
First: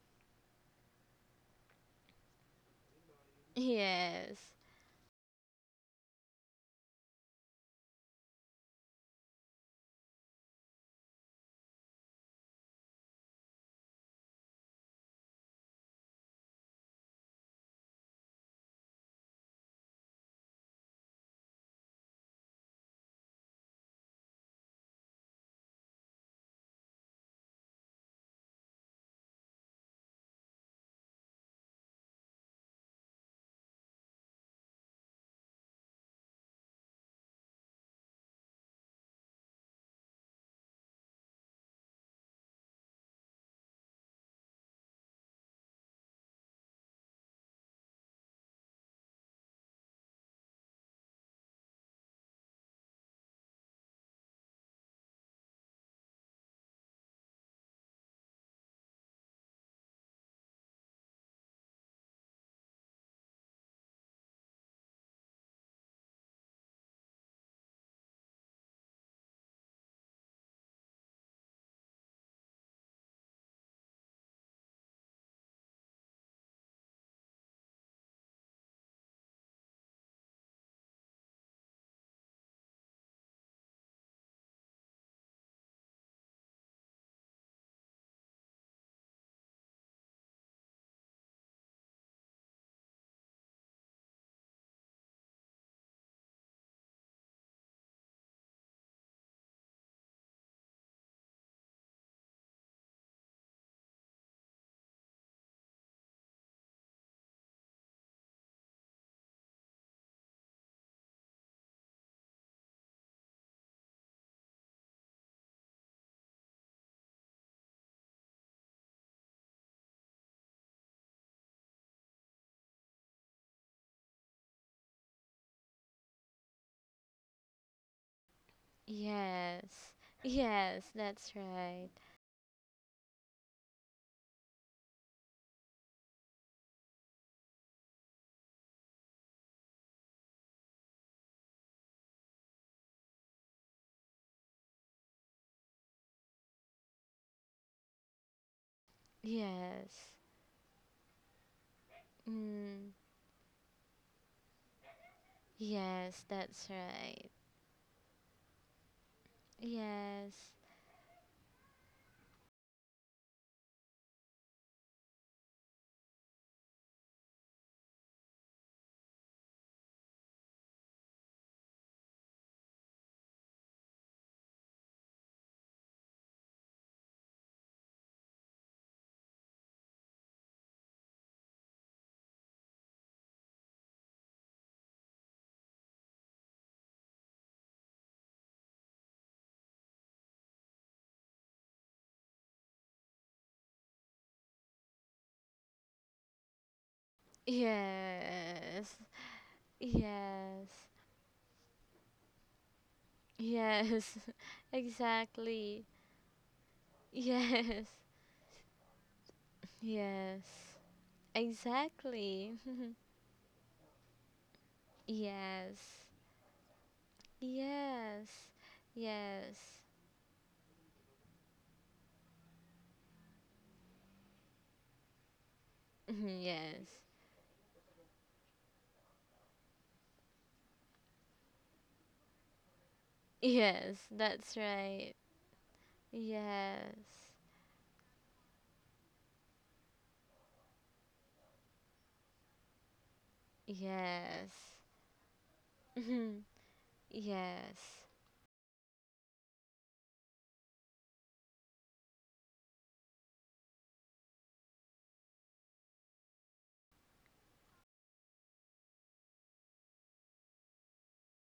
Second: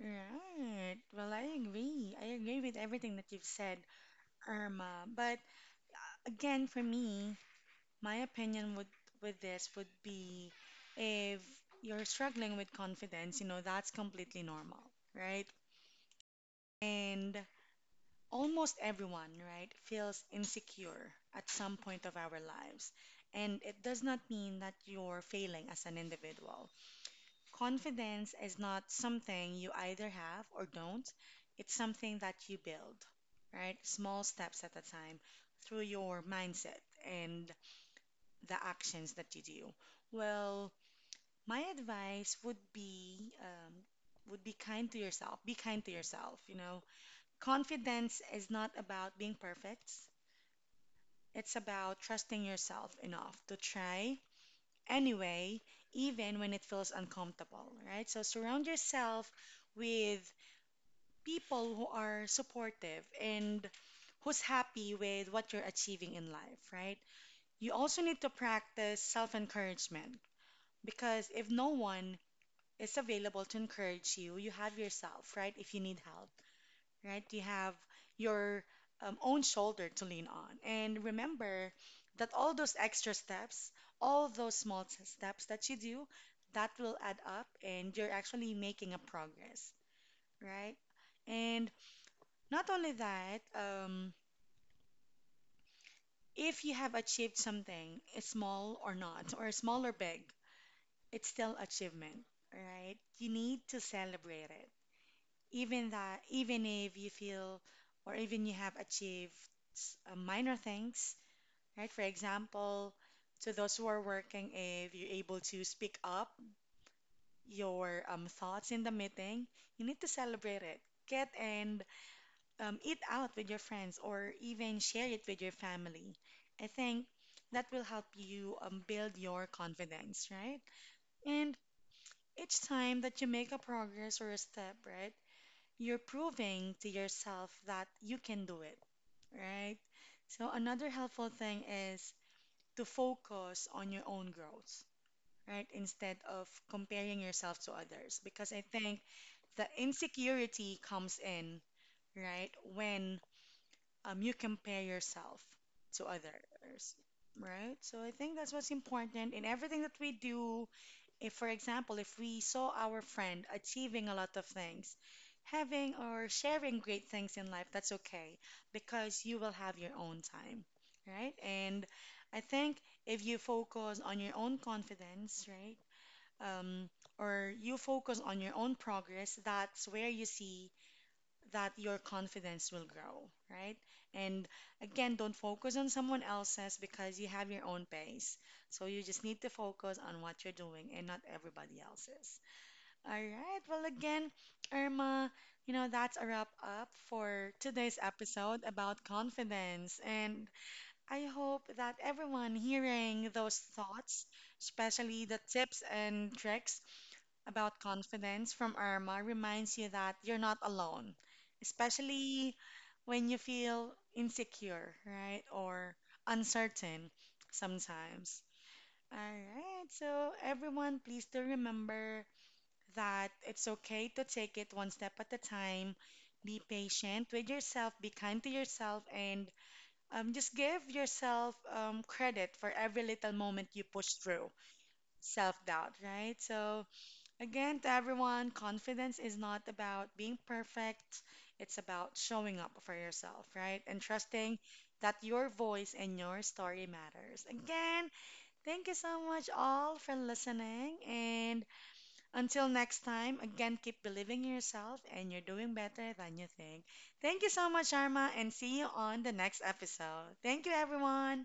[SPEAKER 1] Right. Well, I agree. I agree with everything that you've said,
[SPEAKER 2] Yes,
[SPEAKER 1] Irma. But again, for me, my opinion would with this would be if you're struggling with confidence, you know, that's completely normal, right? And almost everyone, right, feels insecure at some point of our lives. And it does not mean that you're failing as an individual. Confidence is not something you either have or don't. It's something that you build, right? Small steps at a time through your mindset and the actions that you do? Well, my advice would be kind to yourself. Be kind to yourself. You know, confidence is not about being perfect. It's about trusting yourself enough to try anyway, even when it feels uncomfortable, right? So surround yourself with people who are supportive and who's happy with what you're achieving in life, right? You also need to practice self encouragement. Because if no one is available to encourage you, you have yourself, right? If you need help, right? You have your own shoulder to lean on. And remember that all those extra steps, all those steps that you do, that will add up and you're actually making a progress, right? And not only that, if you have achieved something, small or not, or small or big, it's still achievement, right? You need to celebrate it. Even that, even if you feel or even you have achieved minor things, right? For example, to those who are working, if you're able to speak up your thoughts in the meeting, you need to celebrate it. Get and eat out with your friends or even share it with your family. I think that will help you build your
[SPEAKER 2] yes,
[SPEAKER 1] confidence, right?
[SPEAKER 2] yes, that's
[SPEAKER 1] And
[SPEAKER 2] right.
[SPEAKER 1] each time that you make a progress or a step, right? You're proving to yourself that you can do it, right? So another helpful thing is to focus on your own growth, right? Instead of comparing yourself to others, because I think the
[SPEAKER 2] Yes.
[SPEAKER 1] insecurity comes in, right?
[SPEAKER 2] Mm.
[SPEAKER 1] When you compare yourself to
[SPEAKER 2] Yes, that's
[SPEAKER 1] others,
[SPEAKER 2] right.
[SPEAKER 1] right? So I think that's what's important in everything that we
[SPEAKER 2] Yes,
[SPEAKER 1] do if, for example, if we saw our friend achieving a lot of things, having or sharing great things in life, that's okay because you will have your own time, right? And I think if you focus on your own confidence, right? Um, or you focus on your own progress, that's where you see that your confidence will grow, right? And again, don't focus on someone else's because you have your own pace. So you just need to focus on what you're doing and not everybody else's. All right. Well, again, Irma, you know, that's a wrap up for today's episode
[SPEAKER 2] yes,
[SPEAKER 1] about confidence. And
[SPEAKER 2] yes.
[SPEAKER 1] I hope that everyone hearing those
[SPEAKER 2] Yes,
[SPEAKER 1] thoughts, especially the tips
[SPEAKER 2] exactly.
[SPEAKER 1] and tricks, about
[SPEAKER 2] Yes,
[SPEAKER 1] confidence from Irma reminds you that you're
[SPEAKER 2] yes,
[SPEAKER 1] not alone,
[SPEAKER 2] exactly.
[SPEAKER 1] especially when you feel insecure, right? Or
[SPEAKER 2] Yes,
[SPEAKER 1] uncertain
[SPEAKER 2] yes,
[SPEAKER 1] sometimes. All
[SPEAKER 2] yes,
[SPEAKER 1] right, so everyone, please do remember that it's okay to take it one step at a time. Be
[SPEAKER 2] yes,
[SPEAKER 1] patient with yourself, be kind to yourself, and just give yourself credit for every little moment you push
[SPEAKER 2] yes,
[SPEAKER 1] through
[SPEAKER 2] that's right.
[SPEAKER 1] self doubt, right? So,
[SPEAKER 2] Yes,
[SPEAKER 1] again, to everyone, confidence is not about being perfect. It's about showing up for yourself, right? And trusting
[SPEAKER 2] yes,
[SPEAKER 1] that your voice and your story matters.
[SPEAKER 2] yes,
[SPEAKER 1] Again, thank you so much all for listening. And until next time, again, keep believing in yourself and you're doing better than you think. Thank you so much, Arma, and see you on the next episode. Thank you, everyone.